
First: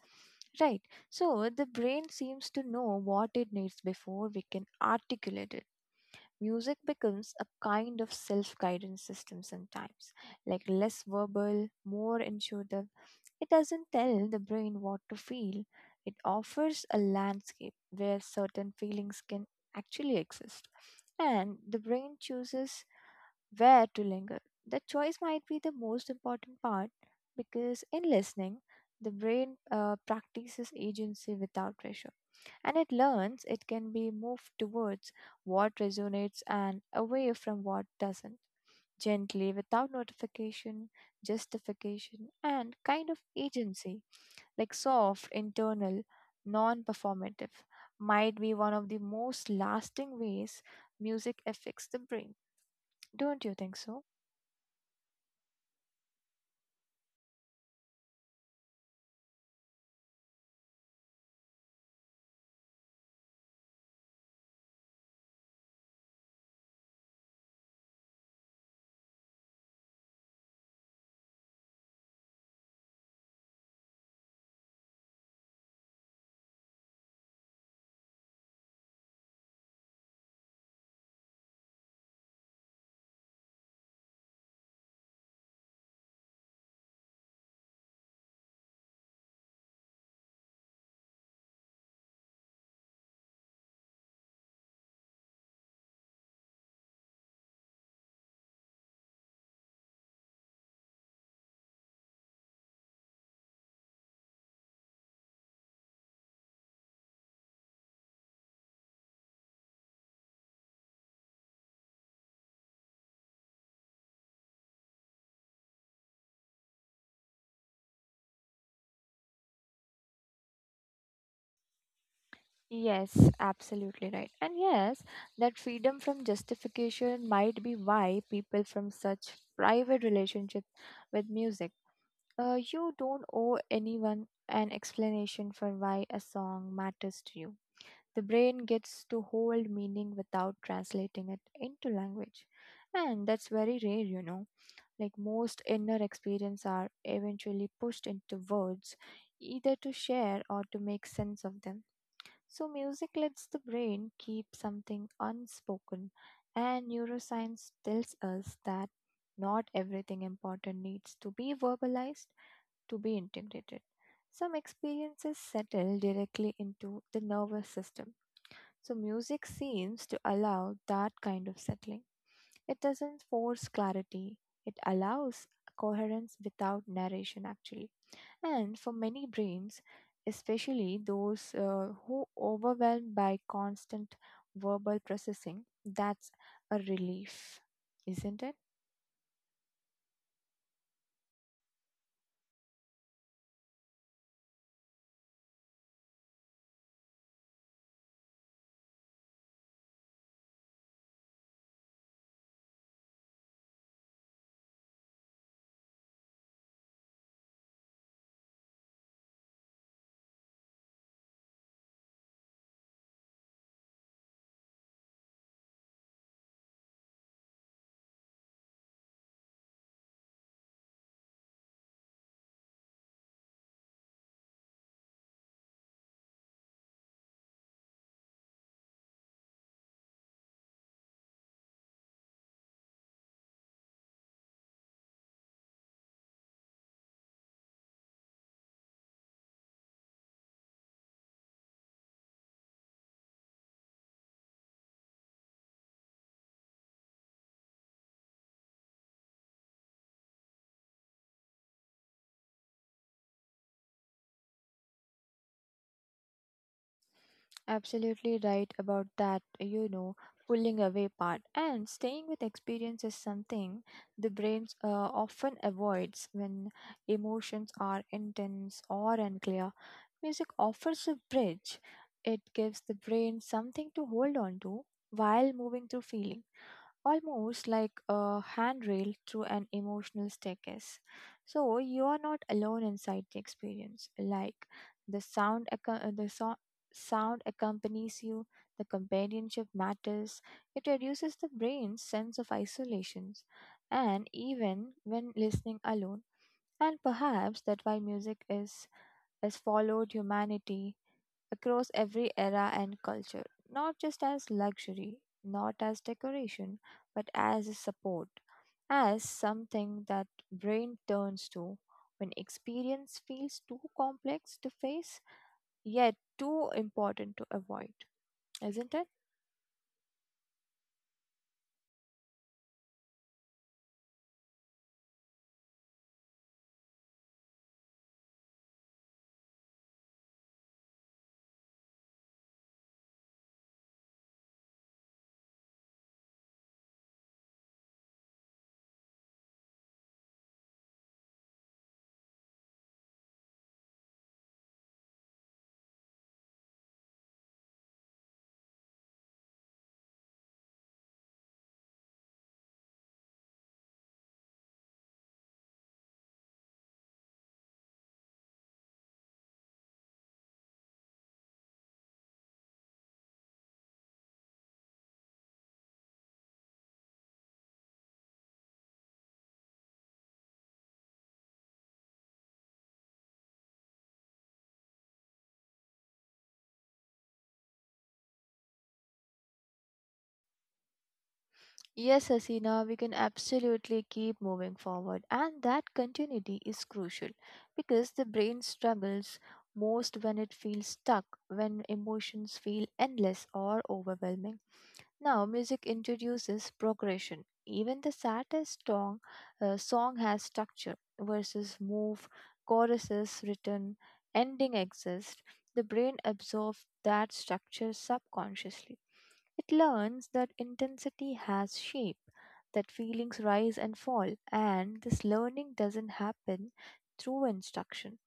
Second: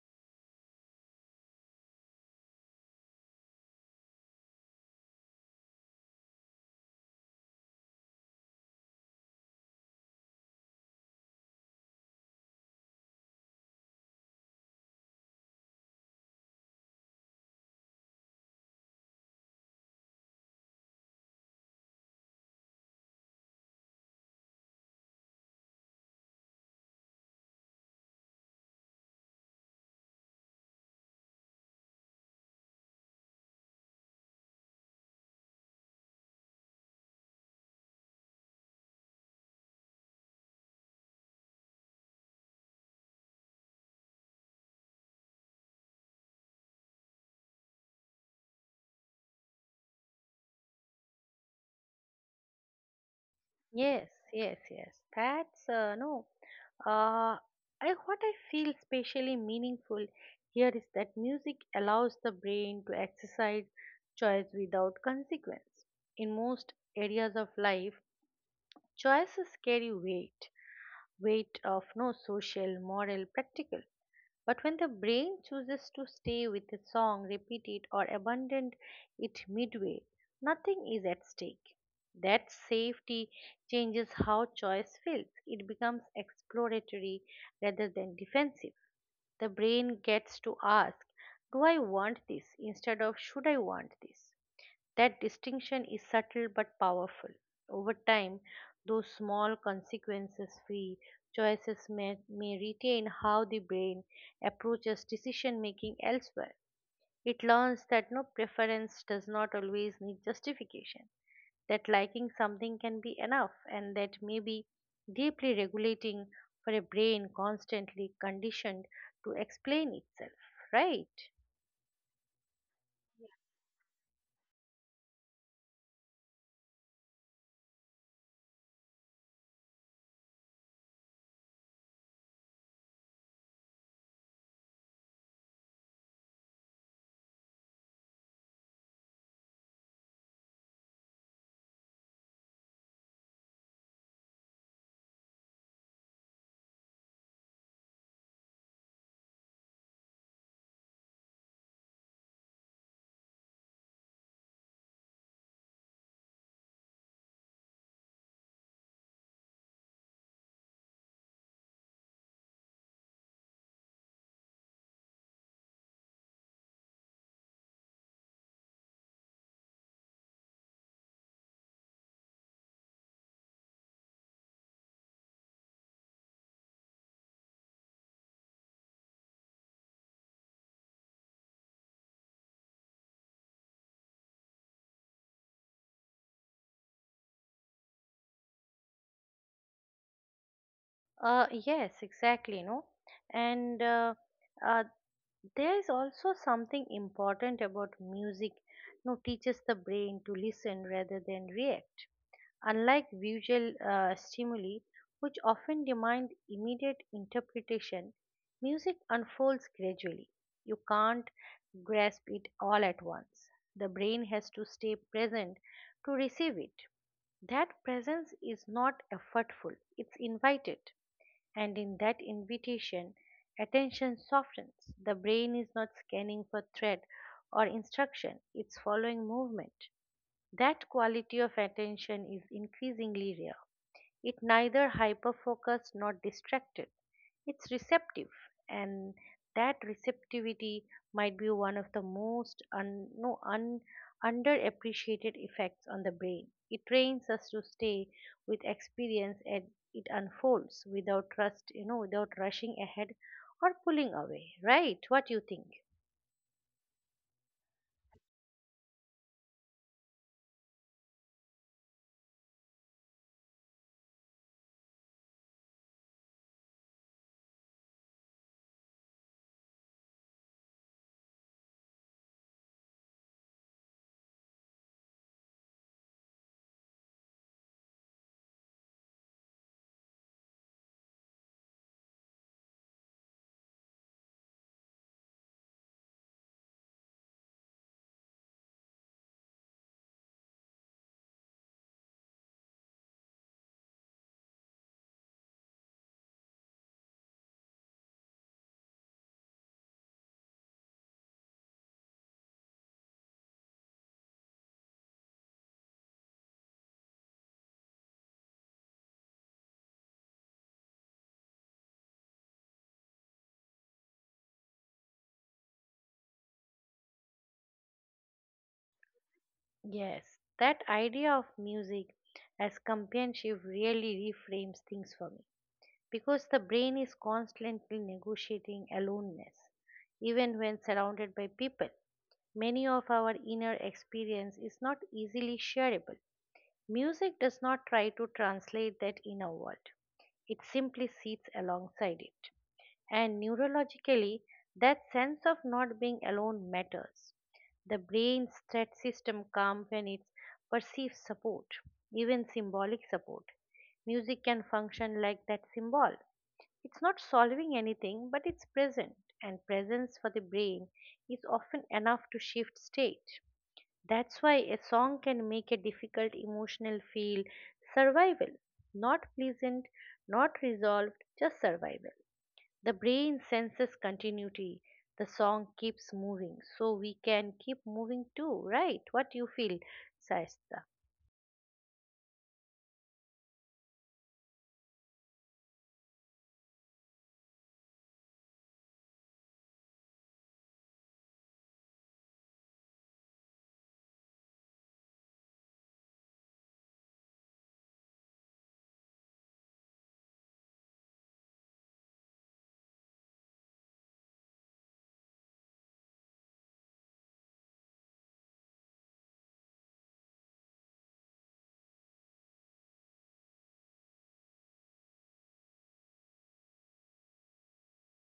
S2: Right. So the brain seems to know what it needs before we can articulate it. Music becomes a kind of self guidance system sometimes, like less verbal, more intuitive. It doesn't tell the brain what to feel, it offers a landscape where certain feelings can actually exist, and the brain chooses where to linger. That choice might be the most important part because in listening, the brain practices agency without pressure, and it learns it can be moved towards what resonates and away from what doesn't, gently without notification, justification, and kind of agency, like soft, internal, non performative, might be one of the most lasting ways music affects the brain. Don't you think so?
S1: Yes, yes, yes. That's no. Uh, I What I feel specially meaningful here is that music allows the brain to exercise choice without consequence. In most areas of life, choices carry weight, weight of no social, moral, practical. But when the brain chooses to stay with a song, repeat it, or abandon it midway, nothing is at stake. That safety changes how choice feels. It becomes exploratory rather than defensive. The brain gets to ask, do I want this? Instead of, should I want this? That distinction is subtle but powerful. Over time, those small consequences free choices may retain how the brain approaches decision making elsewhere. It learns that preference does not always need justification, that liking something can be enough, and that may be deeply regulating for a brain constantly conditioned to explain itself, right?
S2: Yes, absolutely right. And yes, that freedom from justification might be why people from such private relationships with music. You don't owe anyone an explanation for why a song matters to you. The brain gets to hold meaning without translating it into language. And that's very rare, Like most inner experiences are eventually pushed into words, either to share or to make sense of them. So, music lets the brain keep something unspoken, and neuroscience tells us that not everything important needs to be verbalized to be integrated. Some experiences settle directly into the nervous system. So, music seems to allow that kind of settling. It doesn't force clarity, it allows coherence without narration, actually. And for many brains, especially those who overwhelmed by constant verbal processing, that's a relief, isn't it?
S1: Yes, exactly, no? And uh, There is also something important about music, you know, teaches the brain to listen rather than react. Unlike visual stimuli, which often demand immediate interpretation, music unfolds gradually. You can't grasp it all at once. The brain has to stay present to receive it. That presence is not effortful, it's invited. And in that invitation, attention softens. The brain is not scanning for threat or instruction, it's following movement. That quality of attention is increasingly rare. It neither hyperfocused nor distracted. It's receptive, and that receptivity might be one of the most un, no, un, underappreciated effects on the brain. It trains us to stay with experience and it unfolds without trust, you know, without rushing ahead or pulling away. Right? What you think?
S2: Absolutely right about that, pulling away part. And staying with experience is something the brain often avoids when emotions are intense or unclear. Music offers a bridge, it gives the brain something to hold on to while moving through feelings almost like a handrail through an emotional staircase. So you are not alone inside the experience. Like the sound accompanies you. The companionship matters. It reduces the brain's sense of isolation, and even when listening alone. And perhaps that why music is has followed humanity across every era and culture, not just as luxury, not as decoration, but as a support, as something that brain turns to when experience feels too complex to face yet too important to avoid, isn't it?
S1: Yes, that idea of music as companionship really reframes things for me, because the brain is constantly negotiating aloneness, even when surrounded by people. Many of our inner experience is not easily shareable. Music does not try to translate that inner world, it simply sits alongside it. And neurologically, that sense of not being alone matters. The brain's threat system comes when it perceives support, even symbolic support. Music can function like that symbol. It's not solving anything, but it's present, and presence for the brain is often enough to shift state. That's why a song can make a difficult emotional feel survival, not pleasant, not resolved, just survival. The brain senses continuity. The song keeps moving, so we can keep moving too, right? What you feel, Saista?
S2: Yes, Hasina, we can absolutely keep moving forward, and that continuity is crucial because the brain struggles most when it feels stuck, when emotions feel endless or overwhelming. Now, music introduces progression. Even the saddest song has structure. Verses move, choruses written, ending exists. The brain absorbs that structure subconsciously. It learns that intensity has shape, that feelings rise and fall, and this learning doesn't happen through instruction.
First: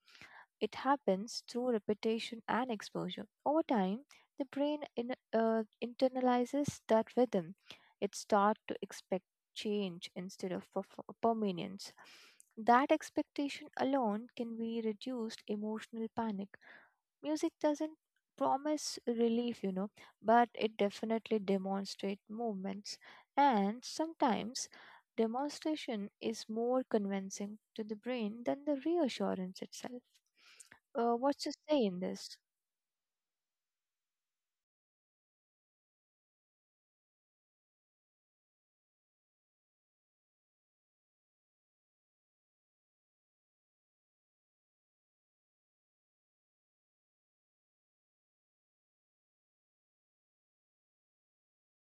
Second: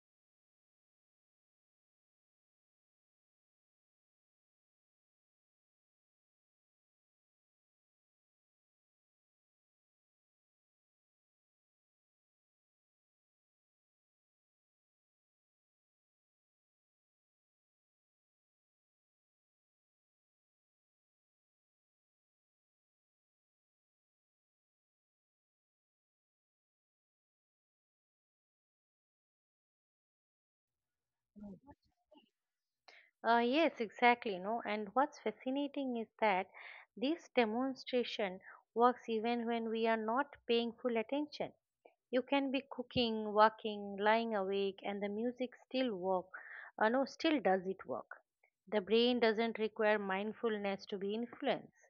S2: It happens through repetition and exposure. Over time, the brain internalizes that rhythm. It starts to expect change instead of permanence. That expectation alone can be reduced emotional panic. Music doesn't promise relief, but it definitely demonstrates movements, and sometimes demonstration is more convincing to the brain than the reassurance itself. What's your say in this?
S1: Yes, exactly. No, and what's fascinating is that this demonstration works even when we are not paying full attention. You can be cooking, walking, lying awake, and the music still work. No, still does it work. The brain doesn't require mindfulness to be influenced.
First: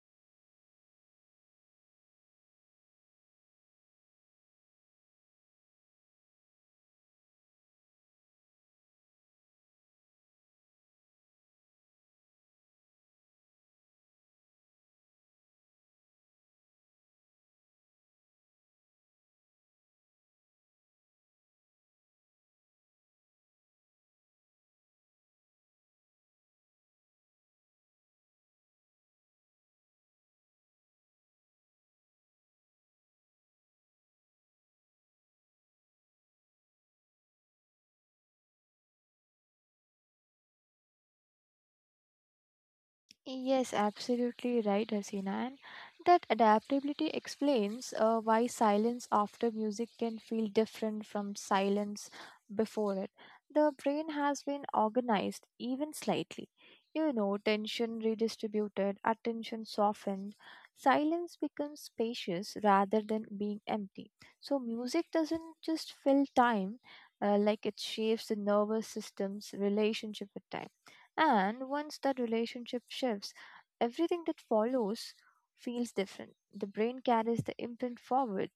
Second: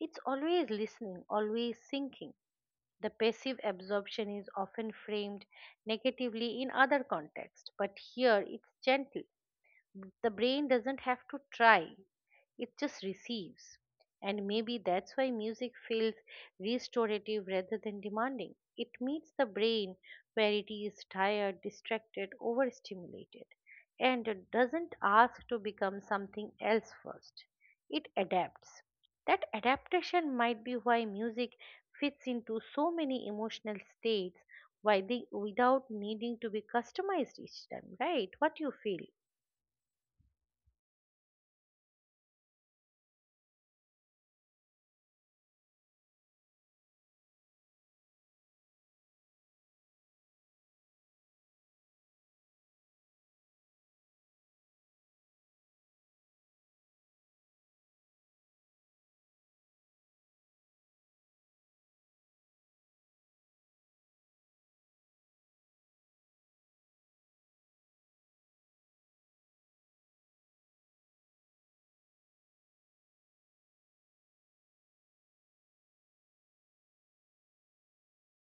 S1: It's always listening, always thinking. The passive absorption is often framed negatively in other contexts, but here it's gentle. The brain doesn't have to try, it just receives, and maybe that's why music feels restorative rather than demanding. It meets the brain where it is tired, distracted, overstimulated, and it doesn't ask to become something else first. It adapts. That adaptation might be why music fits into so many emotional states, why they, without needing to be customized each time. Right? What do you feel?
S2: Yes, absolutely right, Hasina. And that adaptability explains why silence after music can feel different from silence before it. The brain has been organized even slightly. You know, tension redistributed, attention softened. Silence becomes spacious rather than being empty. So, music doesn't just fill time, like it shapes the nervous system's relationship with time. And once that relationship shifts, everything that follows feels different. The brain carries the imprint forward.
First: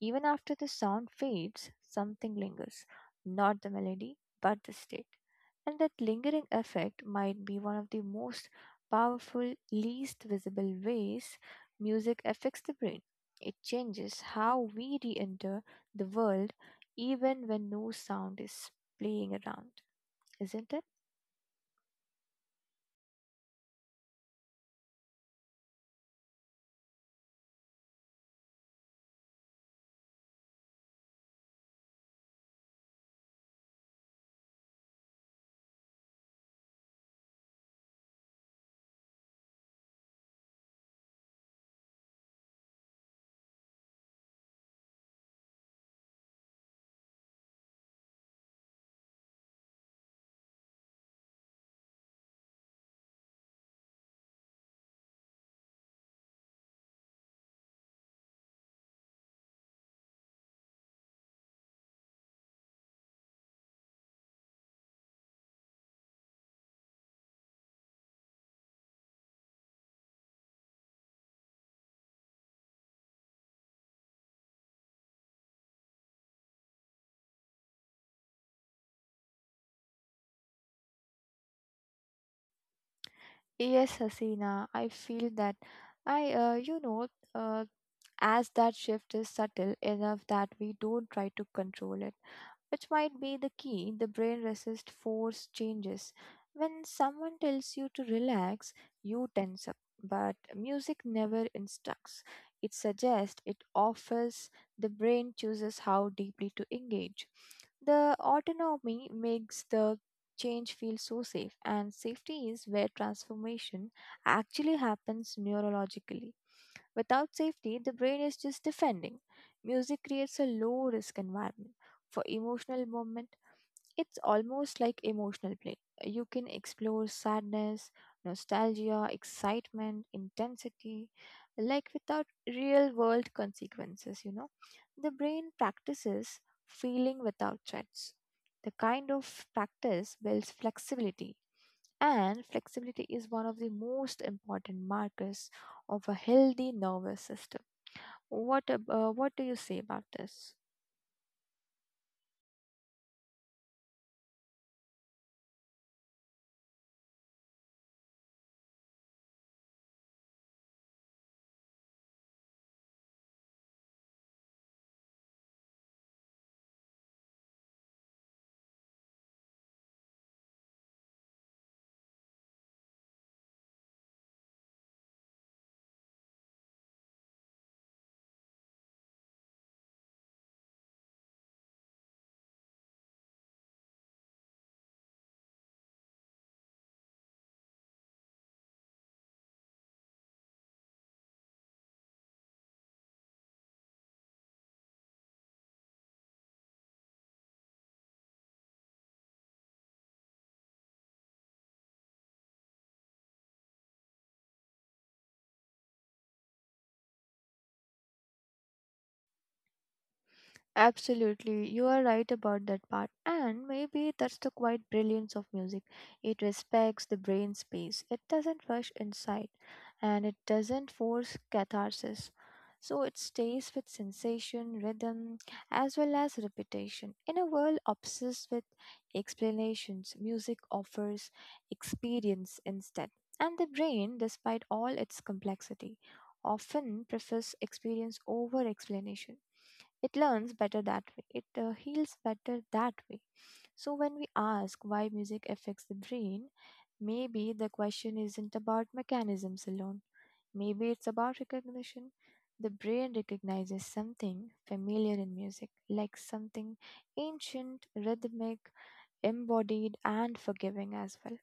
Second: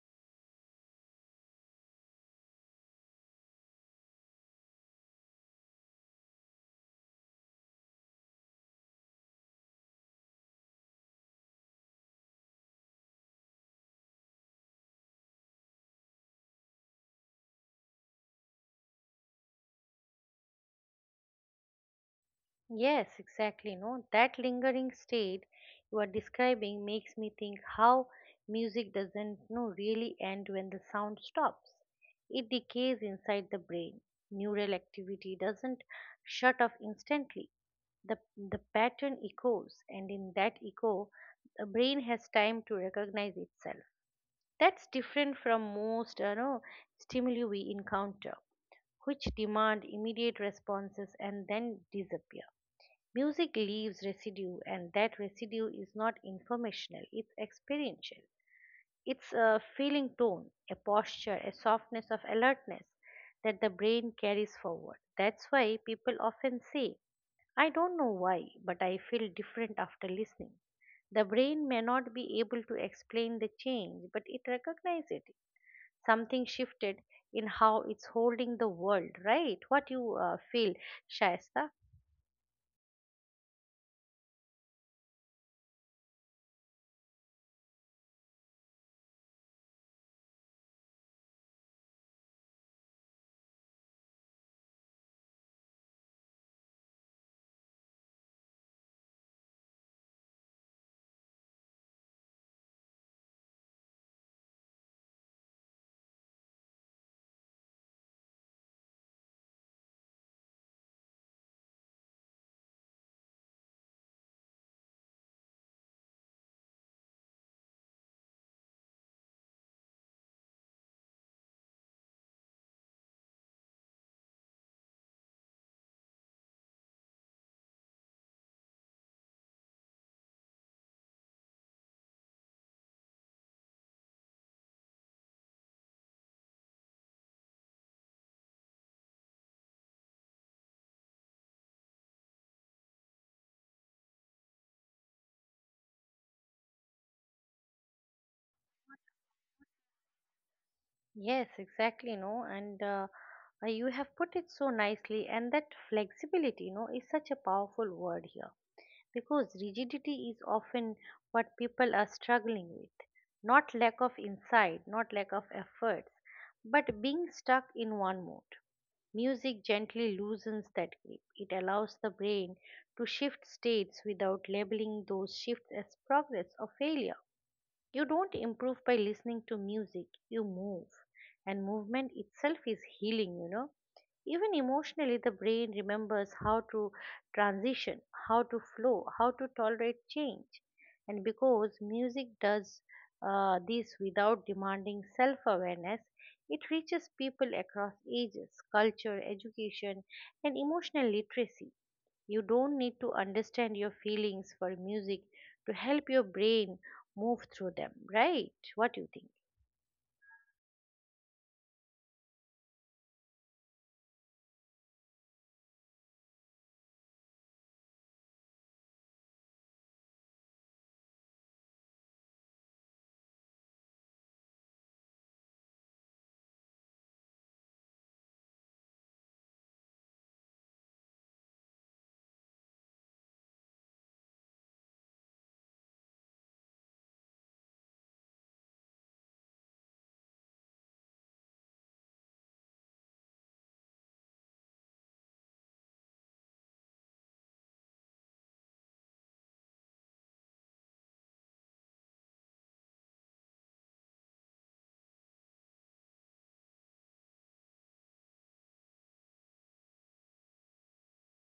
S2: Even after the sound fades, something lingers. Not the melody, but the state. And that lingering effect might be one of the most powerful, least visible ways music affects the brain. It changes how we re enter the world even when no sound is playing around, isn't it?
S1: Yes, exactly. No, that lingering state you are describing makes me think how music doesn't no really end when the sound stops. It decays inside the brain. Neural activity doesn't shut off instantly. The the pattern echoes, and in that echo, the brain has time to recognize itself. That's different from most, you know, stimuli we encounter, which demand immediate responses and then disappear. Music leaves residue, and that residue is not informational, it's experiential. It's a feeling tone, a posture, a softness of alertness that the brain carries forward. That's why people often say, I don't know why, but I feel different after listening. The brain may not be able to explain the change, but it recognizes it. Something shifted in how it's holding the world, right? What you feel, Shaista?
S2: Yes, Hasina, I feel that. I, uh, you know, uh, as that shift is subtle enough that we don't try to control it, which might be the key. The brain resists forced changes. When someone tells you to relax, you tense up. But music never instructs. It suggests, it offers, the brain chooses how deeply to engage. The autonomy makes the change feel so safe, and safety is where transformation actually happens neurologically. Without safety, the brain is just defending. Music creates a low risk environment for emotional movement. It's almost like emotional play. You can explore sadness, nostalgia, excitement, intensity, like without real world consequences, The brain practices feeling without threats. The kind of practice builds flexibility, and flexibility is one of the most important markers of a healthy nervous system. What do you say about this?
S1: Yes, exactly, no, and you have put it so nicely, and that flexibility, you know, is such a powerful word here because rigidity is often what people are struggling with. Not lack of insight, not lack of efforts, but being stuck in one mode. Music gently loosens that grip. It allows the brain to shift states without labeling those shifts as progress or failure. You don't improve by listening to music, you move. And movement itself is healing, you know. Even emotionally, the brain remembers how to transition, how to flow, how to tolerate change. And because music does this without demanding self awareness, it reaches people across ages, culture, education, and emotional literacy. You don't need to understand your feelings for music to help your brain move through them, right? What do you think?
S2: Absolutely, you are right about that part, and maybe that's the quiet brilliance of music. It respects the brain space, it doesn't rush inside, and it doesn't force catharsis. So it stays with sensation, rhythm, as well as repetition. In a world obsessed with explanations, music offers experience instead. And the brain, despite all its complexity, often prefers experience over explanation. It learns better that way. It heals better that way. So when we ask why music affects the brain, maybe the question isn't about mechanisms alone. Maybe it's about recognition. The brain recognizes something familiar in music, like something ancient, rhythmic, embodied, and forgiving as well.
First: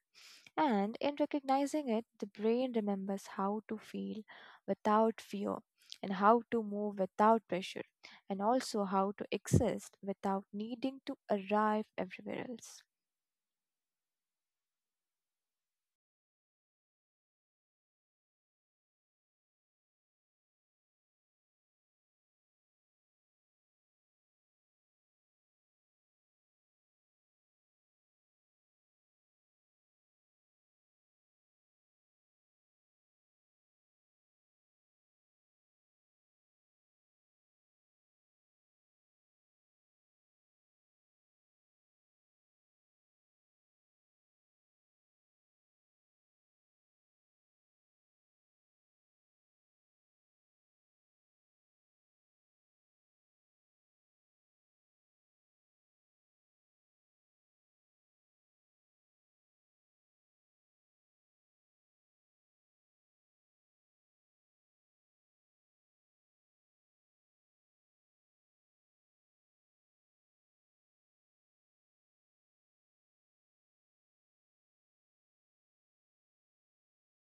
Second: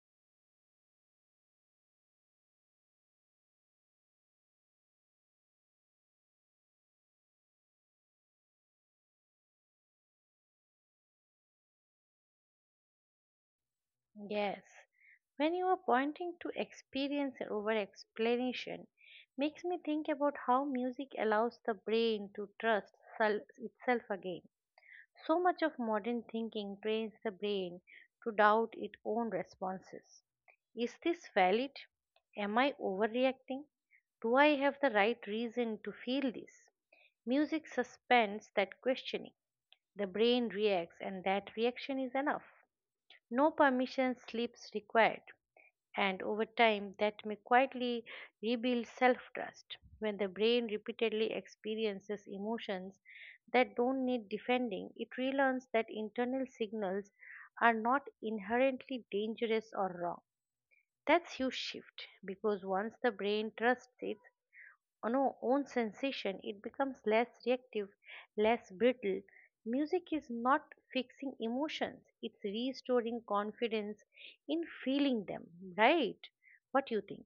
S2: And in recognizing it, the brain remembers how to feel without fear and how to move without pressure and also how to exist without needing to arrive everywhere else.
S1: Yes. When you are pointing to experience over explanation, makes me think about how music allows the brain to trust itself again. So much of modern thinking trains the brain to doubt its own responses. Is this valid? Am I overreacting? Do I have the right reason to feel this? Music suspends that questioning. The brain reacts, and that reaction is enough. No permission slips required, and over time, that may quietly rebuild self trust. When the brain repeatedly experiences emotions that don't need defending, it relearns that internal signals are not inherently dangerous or wrong. That's huge shift because once the brain trusts it, on our own sensation, it becomes less reactive, less brittle. Music is not fixing emotions, it's restoring confidence in feeling them, right? What you think?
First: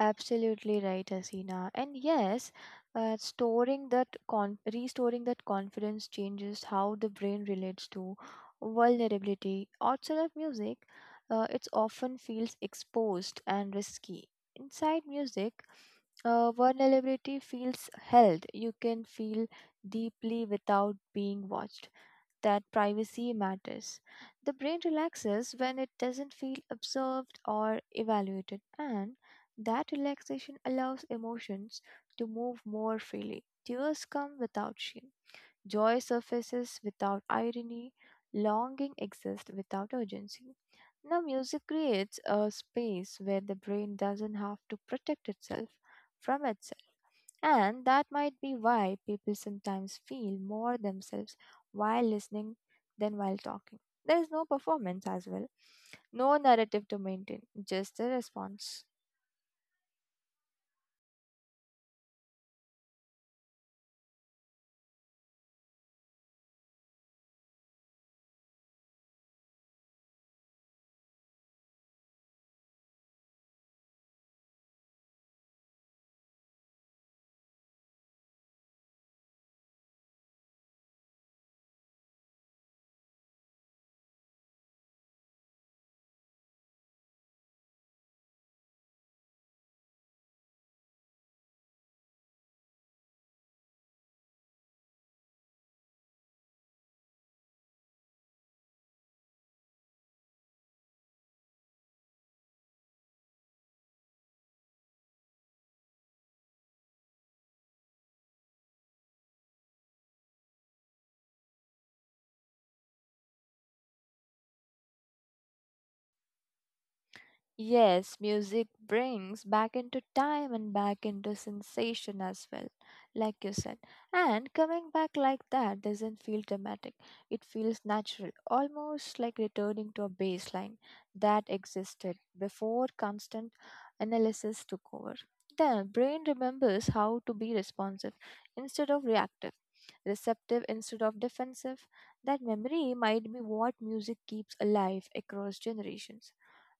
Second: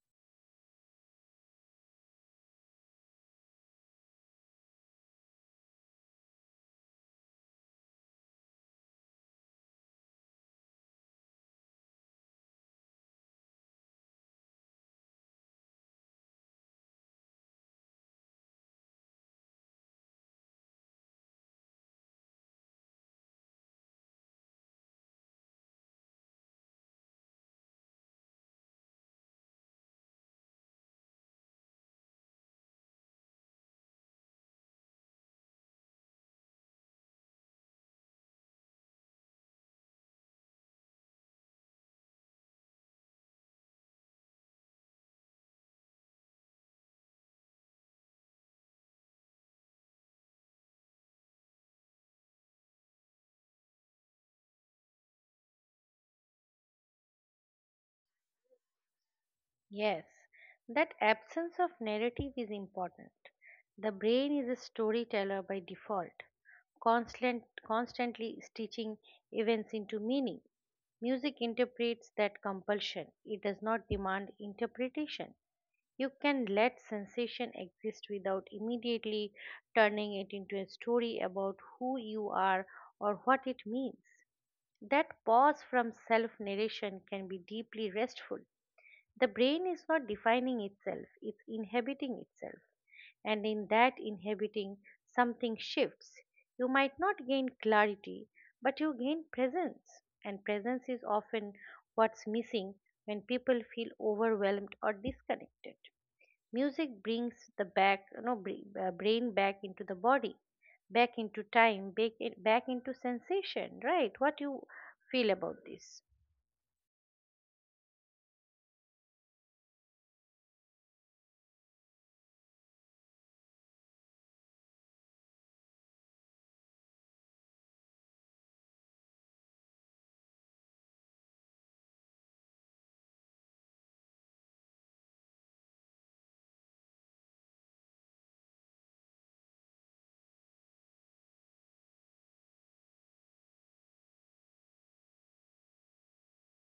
S2: Absolutely right, Asina. And yes, restoring that confidence changes how the brain relates to vulnerability. Outside of music, it often feels exposed and risky. Inside music, vulnerability feels held. You can feel deeply without being watched. That privacy matters. The brain relaxes when it doesn't feel observed or evaluated, and that relaxation allows emotions to move more freely. Tears come without shame, joy surfaces without irony, longing exists without urgency. Now, music creates a space where the brain doesn't have to protect itself from itself, and that might be why people sometimes feel more themselves while listening than while talking. There is no performance as well, no narrative to maintain, just a response.
S1: Yes, that absence of narrative is important. The brain is a storyteller by default, constantly stitching events into meaning. Music interprets that compulsion, it does not demand interpretation. You can let sensation exist without immediately turning it into a story about who you are or what it means. That pause from self narration can be deeply restful. The brain is not defining itself, it's inhabiting itself. And in that inhabiting, something shifts. You might not gain clarity, but you gain presence. And presence is often what's missing when people feel overwhelmed or disconnected. Music brings the back, no, br- brain back into the body, back into time, back into sensation, right? What you feel about this?
S2: Yes, music brings back into time and back into sensation as well, like you said. And coming back like that doesn't feel dramatic, it feels natural, almost like returning to a baseline that existed before constant analysis took over. The brain remembers how to be responsive instead of reactive, receptive instead of defensive. That memory might be what music keeps alive across generations,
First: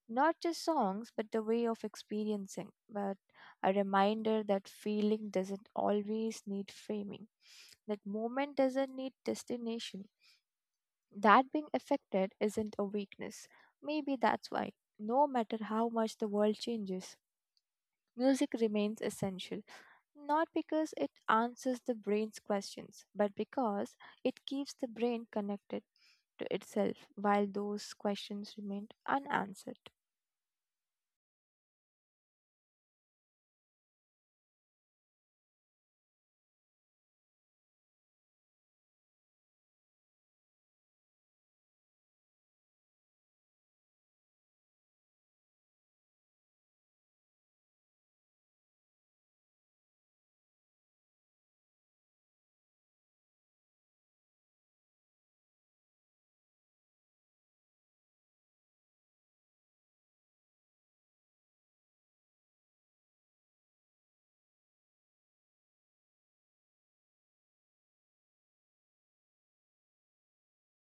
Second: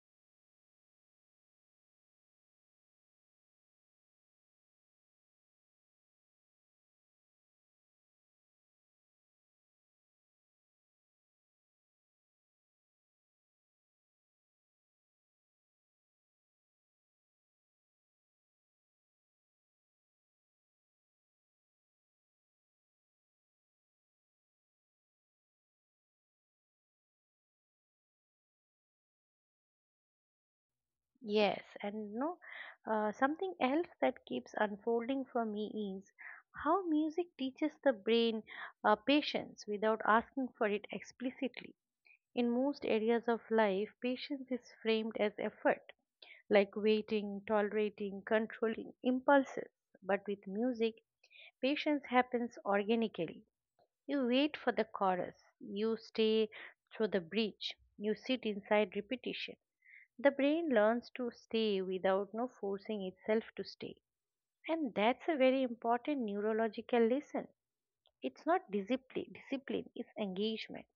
S2: not just songs, but the way of experiencing, but a reminder that feeling doesn't always need framing, that moment doesn't need destination. That being affected isn't a weakness. Maybe that's why, no matter how much the world changes, music remains essential not because it answers the brain's questions, but because it keeps the brain connected to itself while those questions remain unanswered.
S1: Yes, and no, something else that keeps unfolding for me is how music teaches the brain patience without asking for it explicitly. In most areas of life, patience is framed as effort, like waiting, tolerating, controlling impulses. But with music, patience happens organically. You wait for the chorus, you stay through the bridge, you sit inside repetition. The brain learns to stay without no forcing itself to stay. And that's a very important neurological lesson. It's not discipline, discipline is engagement.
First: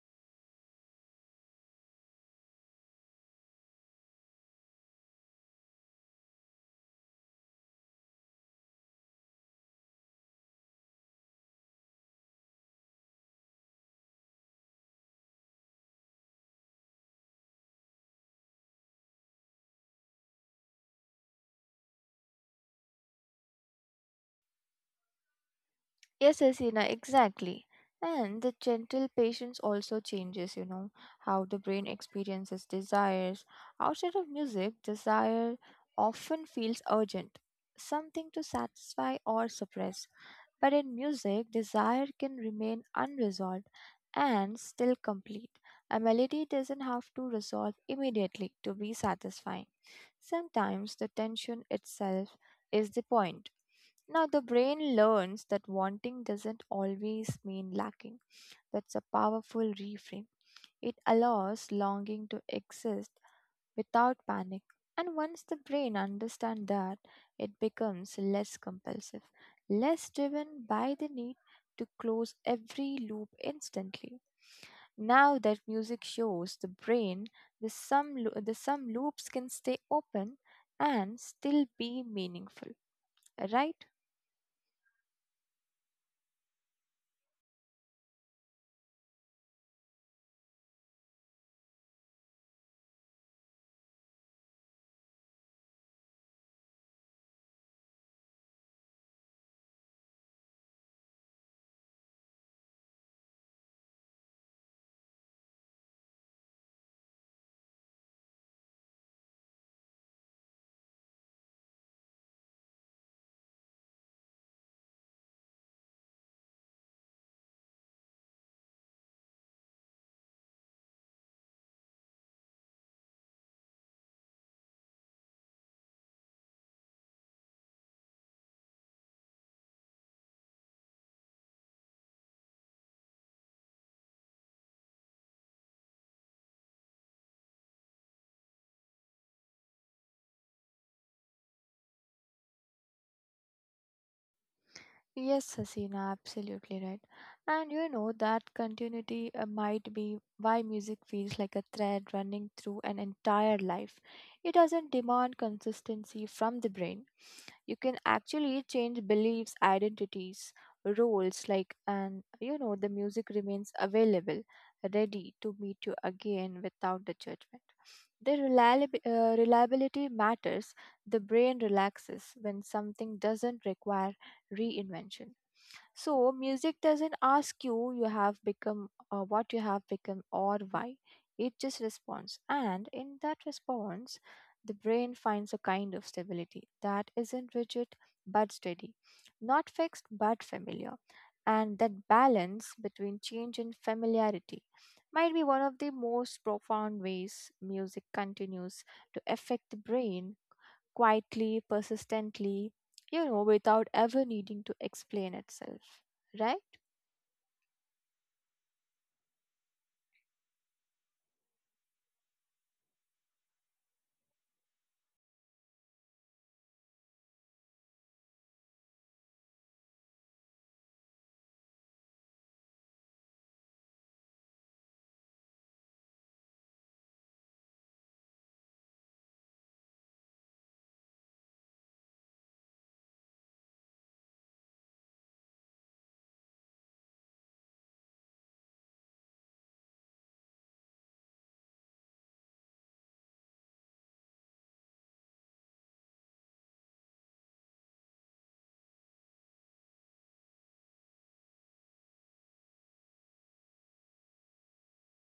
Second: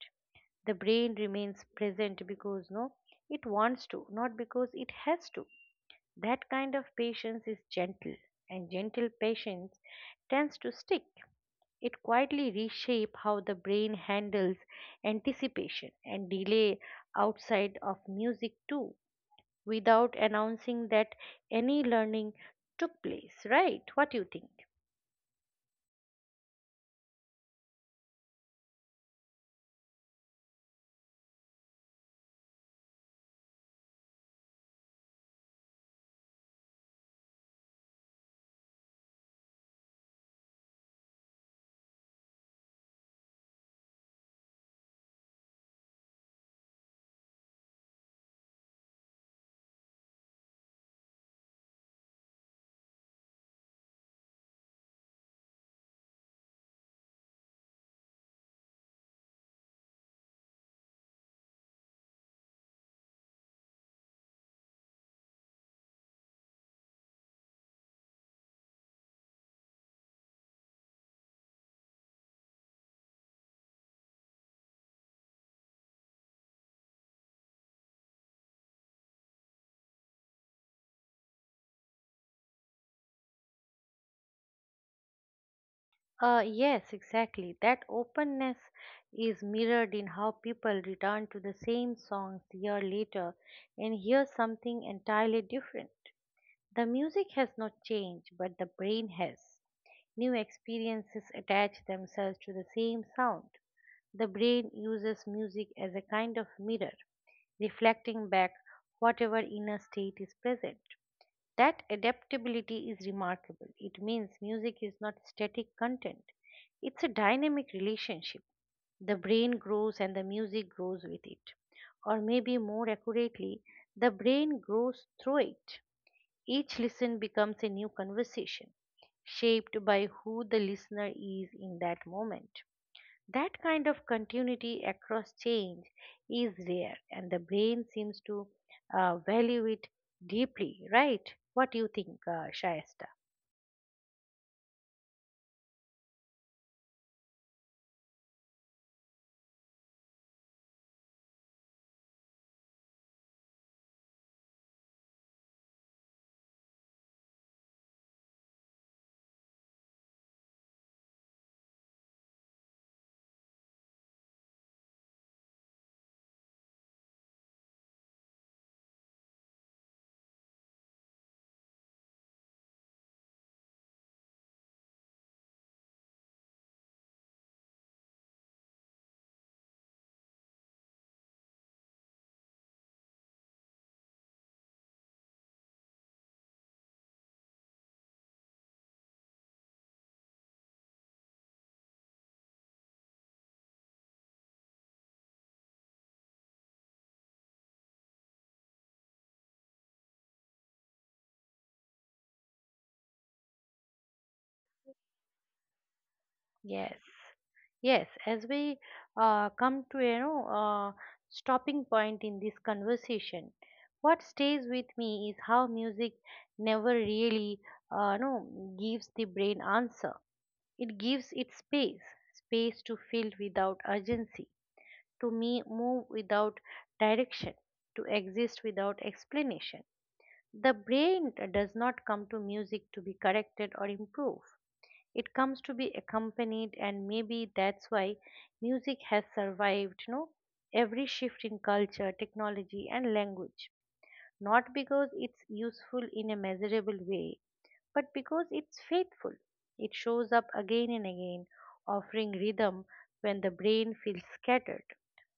S1: The brain remains present because it wants to, not because it has to. That kind of patience is gentle and gentle patience tends to stick, it quietly reshapes how the brain handles anticipation and delay outside of music too, without announcing that any learning took place, right? What do you think?
S2: Yes, Asina, exactly. And the gentle patience also changes, you know, how the brain experiences desires. Outside of music, desire often feels urgent, something to satisfy or suppress. But in music, desire can remain unresolved and still complete. A melody doesn't have to resolve immediately to be satisfying. Sometimes the tension itself is the point. Now, the brain learns that wanting doesn't always mean lacking. That's a powerful reframe. It allows longing to exist without panic. And once the brain understands that, it becomes less compulsive, less driven by the need to close every loop instantly. Now that music shows the brain the some loops can stay open and still be meaningful, right?
S1: Yes, exactly. That openness is mirrored in how people return to the same songs year later and hear something entirely different. The music has not changed, but the brain has. New experiences attach themselves to the same sound. The brain uses music as a kind of mirror, reflecting back whatever inner state is present. That adaptability is remarkable. It means music is not static content, it's a dynamic relationship. The brain grows and the music grows with it. Or maybe more accurately, the brain grows through it. Each listen becomes a new conversation, shaped by who the listener is in that moment. That kind of continuity across change is rare, and the brain seems to value it deeply, right? What do you think, Shayesta?
S2: Yes, Hasina, absolutely right. And you know that continuity might be why music feels like a thread running through an entire life. It doesn't demand consistency from the brain, you can actually change beliefs, identities, roles, like, and you know the music remains available, ready to meet you again without the judgment. Reliability matters. The brain relaxes when something doesn't require reinvention. So music doesn't ask you, you have become what you have become or why. It just responds, and in that response, the brain finds a kind of stability that isn't rigid but steady, not fixed but familiar. And that balance between change and familiarity might be one of the most profound ways music continues to affect the brain quietly, persistently, you know, without ever needing to explain itself. Right?
S1: Yes, yes. As we come to you know stopping point in this conversation, what stays with me is how music never really no gives the brain answer. It gives it space, space to feel without urgency to me move without direction, to exist without explanation. The brain does not come to music to be corrected or improved. It comes to be accompanied, and maybe that's why music has survived, you know, every shift in culture, technology, and language. Not because it's useful in a measurable way, but because it's faithful. It shows up again and again, offering rhythm when the brain feels scattered,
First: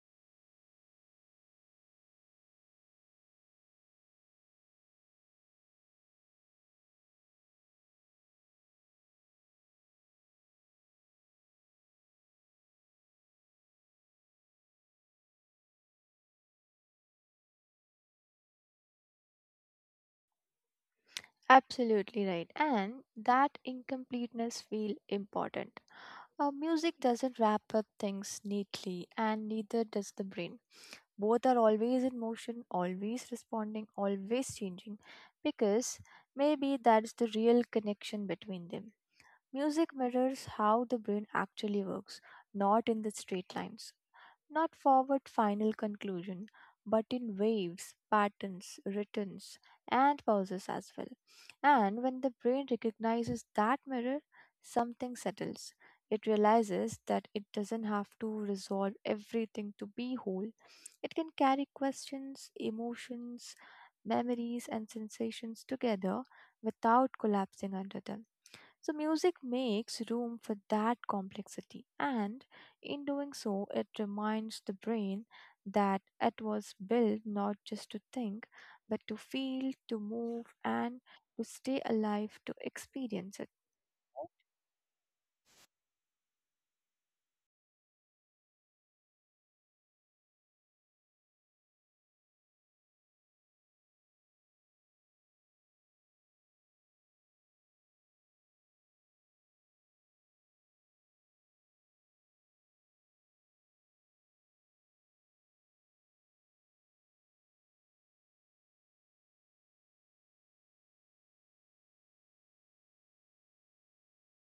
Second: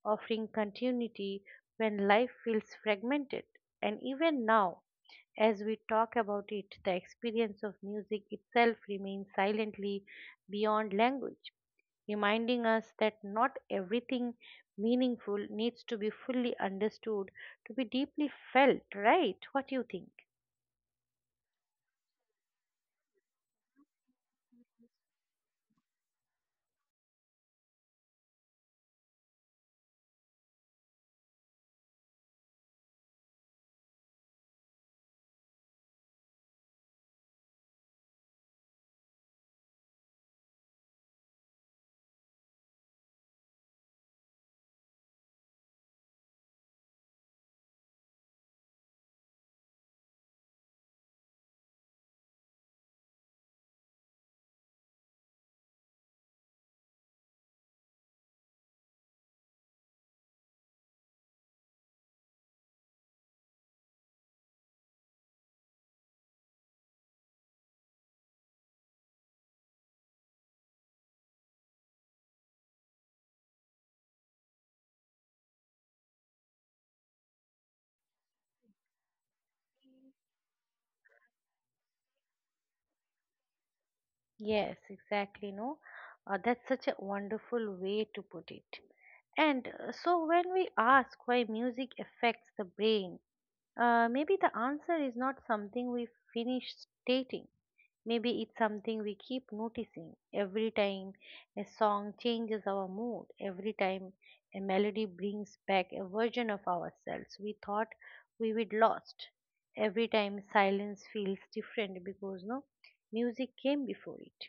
S1: offering continuity when life feels fragmented. And even now, as we talk about it, the experience of music itself remains silently beyond language, reminding us that not everything meaningful needs to be fully understood to be deeply felt, right? What do you think?
S2: Absolutely right. And that incompleteness feel important. Music doesn't wrap up things neatly, and neither does the brain. Both are always in motion, always responding, always changing, because maybe that's the real connection between them. Music mirrors how the brain actually works, not in the straight lines, not forward final conclusion, but in waves, patterns, returns, and pauses as well. And when the brain recognizes that mirror, something settles. It realizes that it doesn't have to resolve everything to be whole. It can carry questions, emotions, memories, and sensations together without collapsing under them. So, music makes room for that complexity, and in doing so, it reminds the brain that it was built not just to think, but to feel, to move, and to stay alive, to experience it.
S1: Yes, exactly. No, that's such a wonderful way to put it. And so, when we ask why music affects the brain, maybe the answer is not something we finish stating. Maybe it's something we keep noticing every time a song changes our mood, every time a melody brings back a version of ourselves we thought we would lost, every time silence feels different because no music came before it.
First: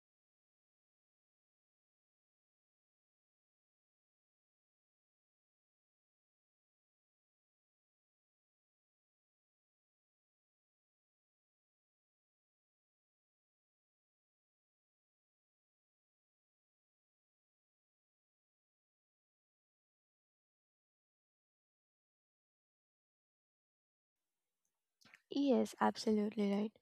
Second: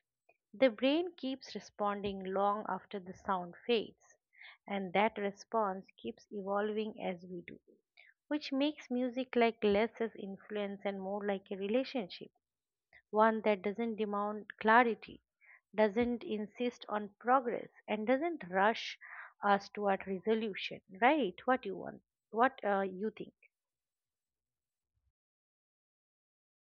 S1: The brain keeps responding long after the sound fades, and that response keeps evolving as we do, which makes music like less as influence and more like a relationship, one that doesn't demand clarity, doesn't insist on progress, and doesn't rush us toward resolution. Right? What you want? What you think?
S2: Yes, absolutely right.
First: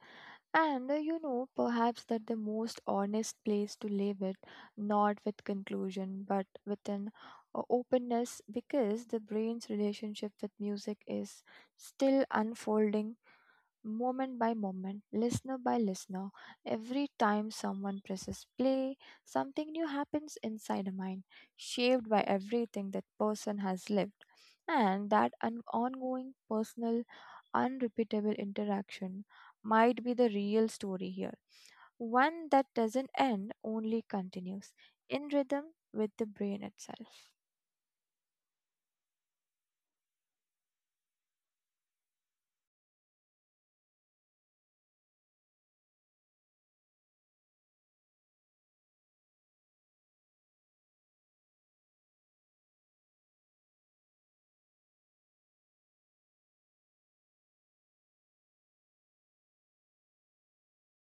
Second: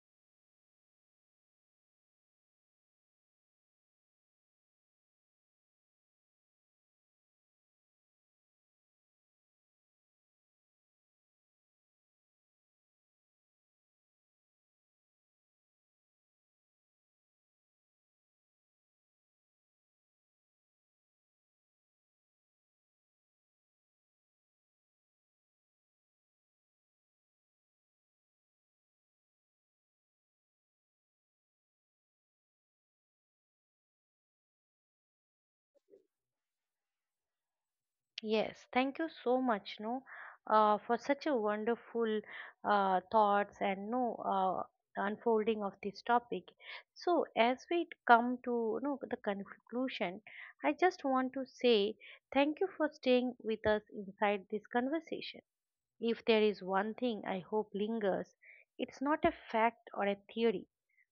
S2: And you know, perhaps that the most honest place to leave it, not with conclusion, but with an openness, because the brain's relationship with music is still unfolding moment by moment, listener by listener. Every time someone presses play, something new happens inside a mind, shaped by everything that person has lived. And that an ongoing, personal, unrepeatable interaction might be the real story here. One that doesn't end, only continues in rhythm with the brain itself.
S1: Yes, thank you so much, no, for such a wonderful thoughts and no unfolding of this topic. So, as we come to no the conclusion, I just want to say thank you for staying with us inside this conversation. If there is one thing I hope lingers, it's not a fact or a theory,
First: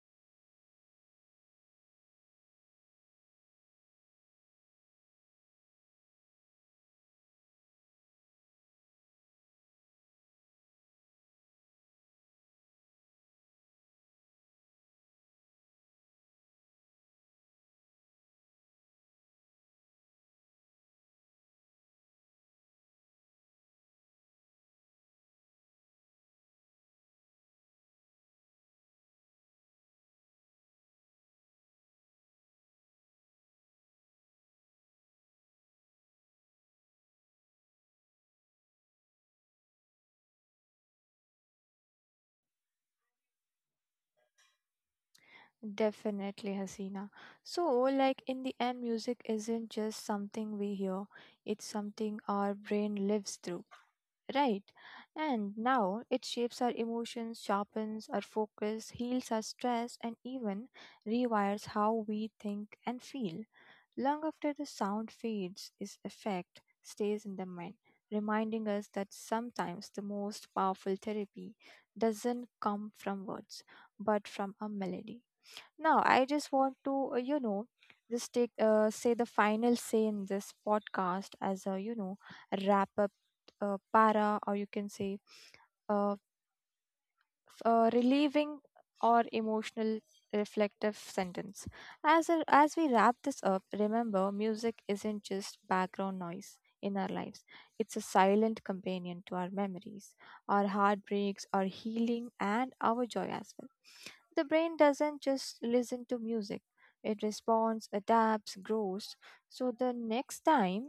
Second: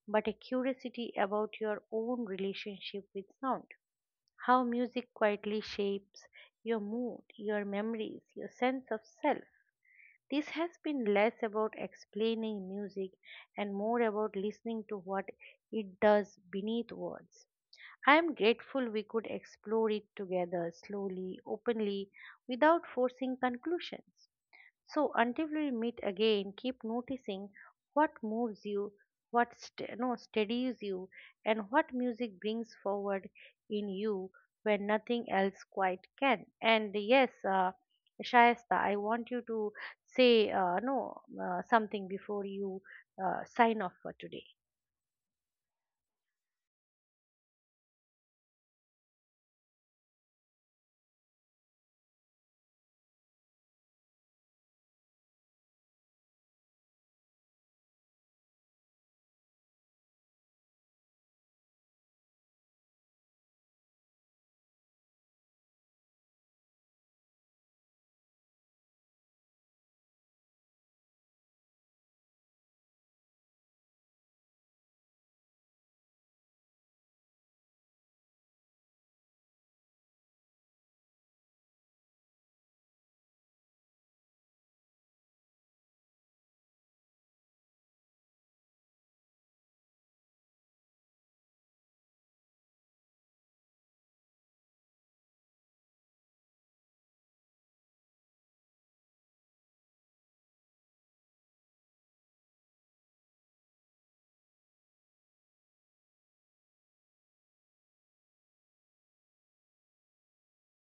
S1: but a curiosity about your own relationship with sound, how music quietly shapes your mood, your memories, your sense of self. This has been less about explaining music and more about listening to what it does beneath words. I am grateful we could explore it together slowly, openly, without forcing conclusions. So until we meet again, keep noticing what moves you, what st- no, steadies you, and what music brings forward in you when nothing else quite can. And yes, Shayesta, I want you to say no something before you sign off for today.
S2: Definitely, Hasina. So, like, in the end, music isn't just something we hear, it's something our brain lives through, right? And now it shapes our emotions, sharpens our focus, heals our stress, and even rewires how we think and feel. Long after the sound fades, its effect stays in the mind, reminding us that sometimes the most powerful therapy doesn't come from words, but from a melody. Now, I just want to, you know, just take, say the final say in this podcast as a, you know, wrap up para, or you can say, uh, relieving or emotional reflective sentence as a, as we wrap this up, remember music isn't just background noise in our lives, it's a silent companion to our memories, our heartbreaks, our healing, and our joy as well. The brain doesn't just listen to music, it responds, adapts, grows. So the next time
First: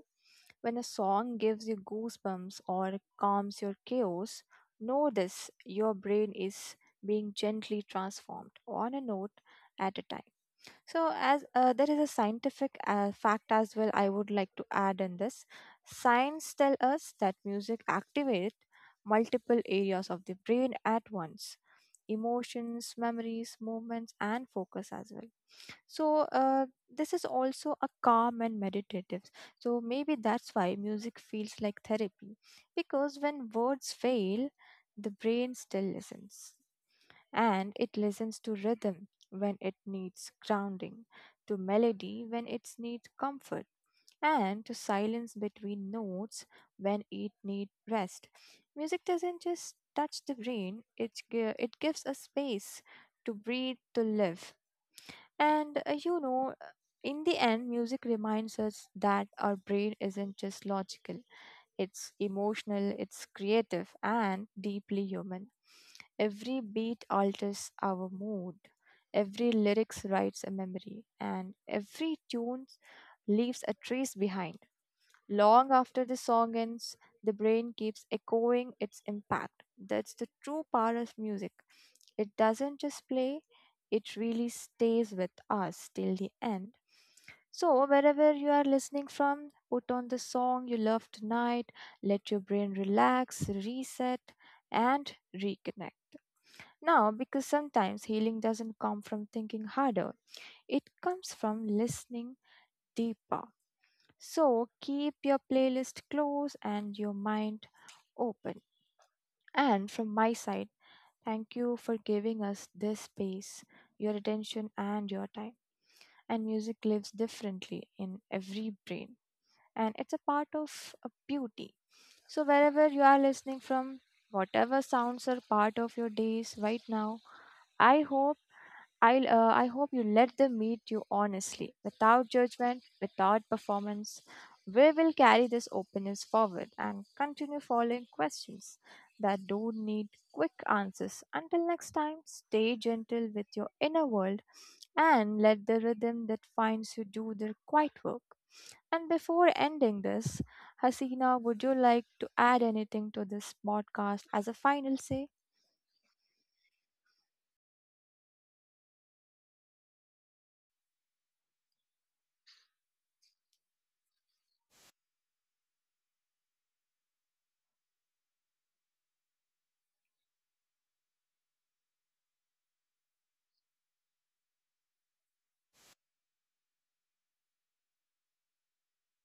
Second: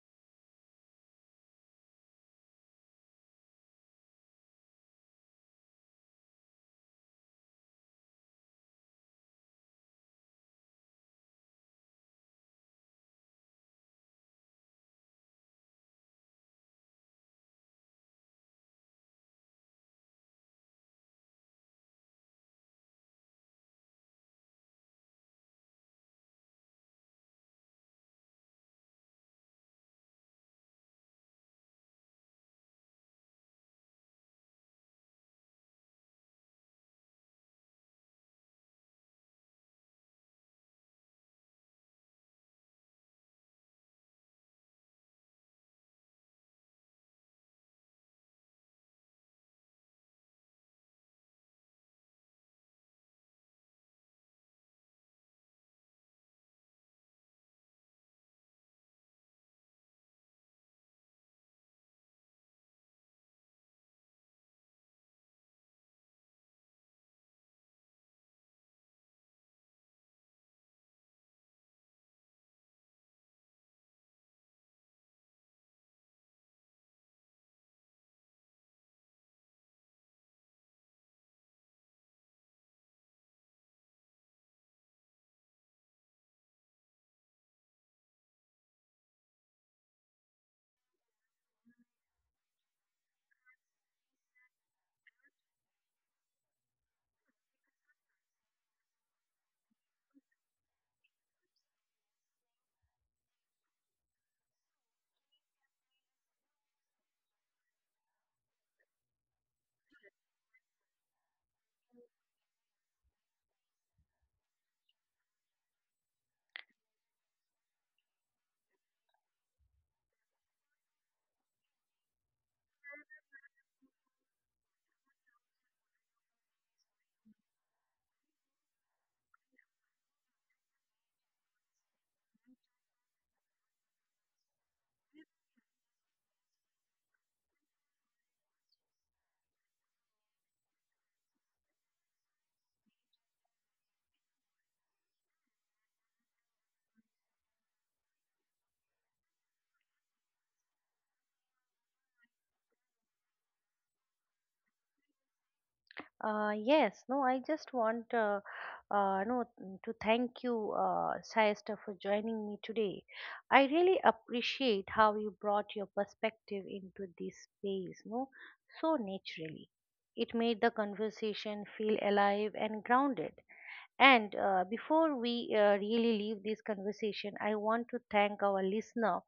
S2: when a song gives you goosebumps or calms your chaos, know this, your brain is being gently transformed on a note at a time. So, as there is a scientific fact as well, I would like to add in this. Science tell us that music activates multiple areas of the brain at once, emotions, memories, movements, and focus as well. So this is also a calm and meditative. So maybe that's why music feels like therapy, because when words fail, the brain still listens, and it listens to rhythm when it needs grounding, to melody when it needs comfort, and to silence between notes when it needs rest. Music doesn't just touch the brain, it gives us space to breathe, to live, and in the end, music reminds us that our brain isn't just logical, it's emotional, it's creative, and deeply human. Every beat alters our mood, every lyrics writes a memory, and every tune leaves a trace behind. Long after the song ends, the brain keeps echoing its impact. That's the true power of music. It doesn't just play, it really stays with us till the end. So, wherever you are listening from, put on the song you love tonight, let your brain relax, reset, and reconnect. Now, because sometimes healing doesn't come from thinking harder, it comes from listening deeper. So, keep your playlist close and your mind open. And from my side, thank you for giving us this space, your attention, and your time. And music lives differently in every brain, and it's a part of a beauty. So, wherever you are listening from, whatever sounds are part of your days right now, I hope. I hope you let them meet you honestly, without judgment, without performance. We will carry this openness forward and continue following questions that don't need quick answers. Until next time, stay gentle with your inner world and let the rhythm that finds you do their quiet work. And before ending this, Hasina, would you like to add anything to this podcast as a final say?
S1: Yes, no, I just want no mm, to thank you, Sayasta, for joining me today. I really appreciate how you brought your perspective into this space, no, so naturally. It made the conversation feel alive and grounded. And before we really leave this conversation, I want to thank our listener,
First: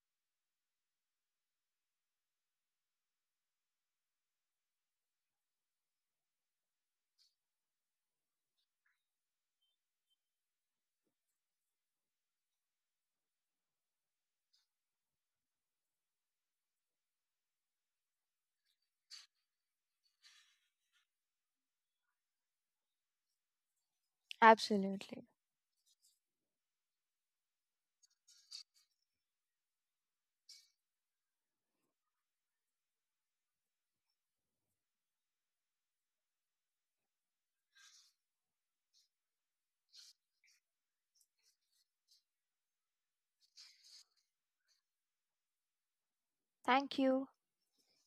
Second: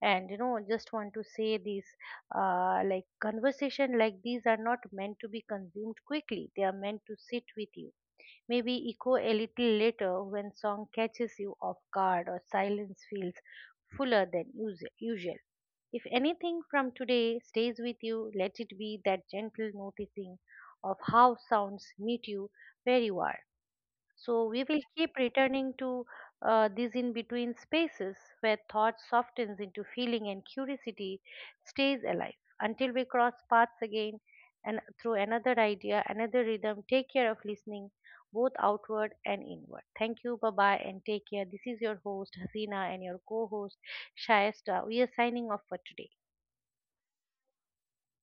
S1: and you know just want to say these like conversation like these are not meant to be consumed quickly, they are meant to sit with you, maybe echo a little later when song catches you off guard or silence feels fuller than usual. If anything from today stays with you, let it be that gentle noticing of how sounds meet you where you are. So we will keep
S2: Absolutely.
S1: returning to these in between spaces where thought softens into feeling and curiosity stays alive until we cross paths again and through another idea, another rhythm. Take care of listening both outward and inward. Thank you, bye bye, and take care. This is your host, Hasina, and your co host, Shayesta. We are signing off for today.
S2: Thank you.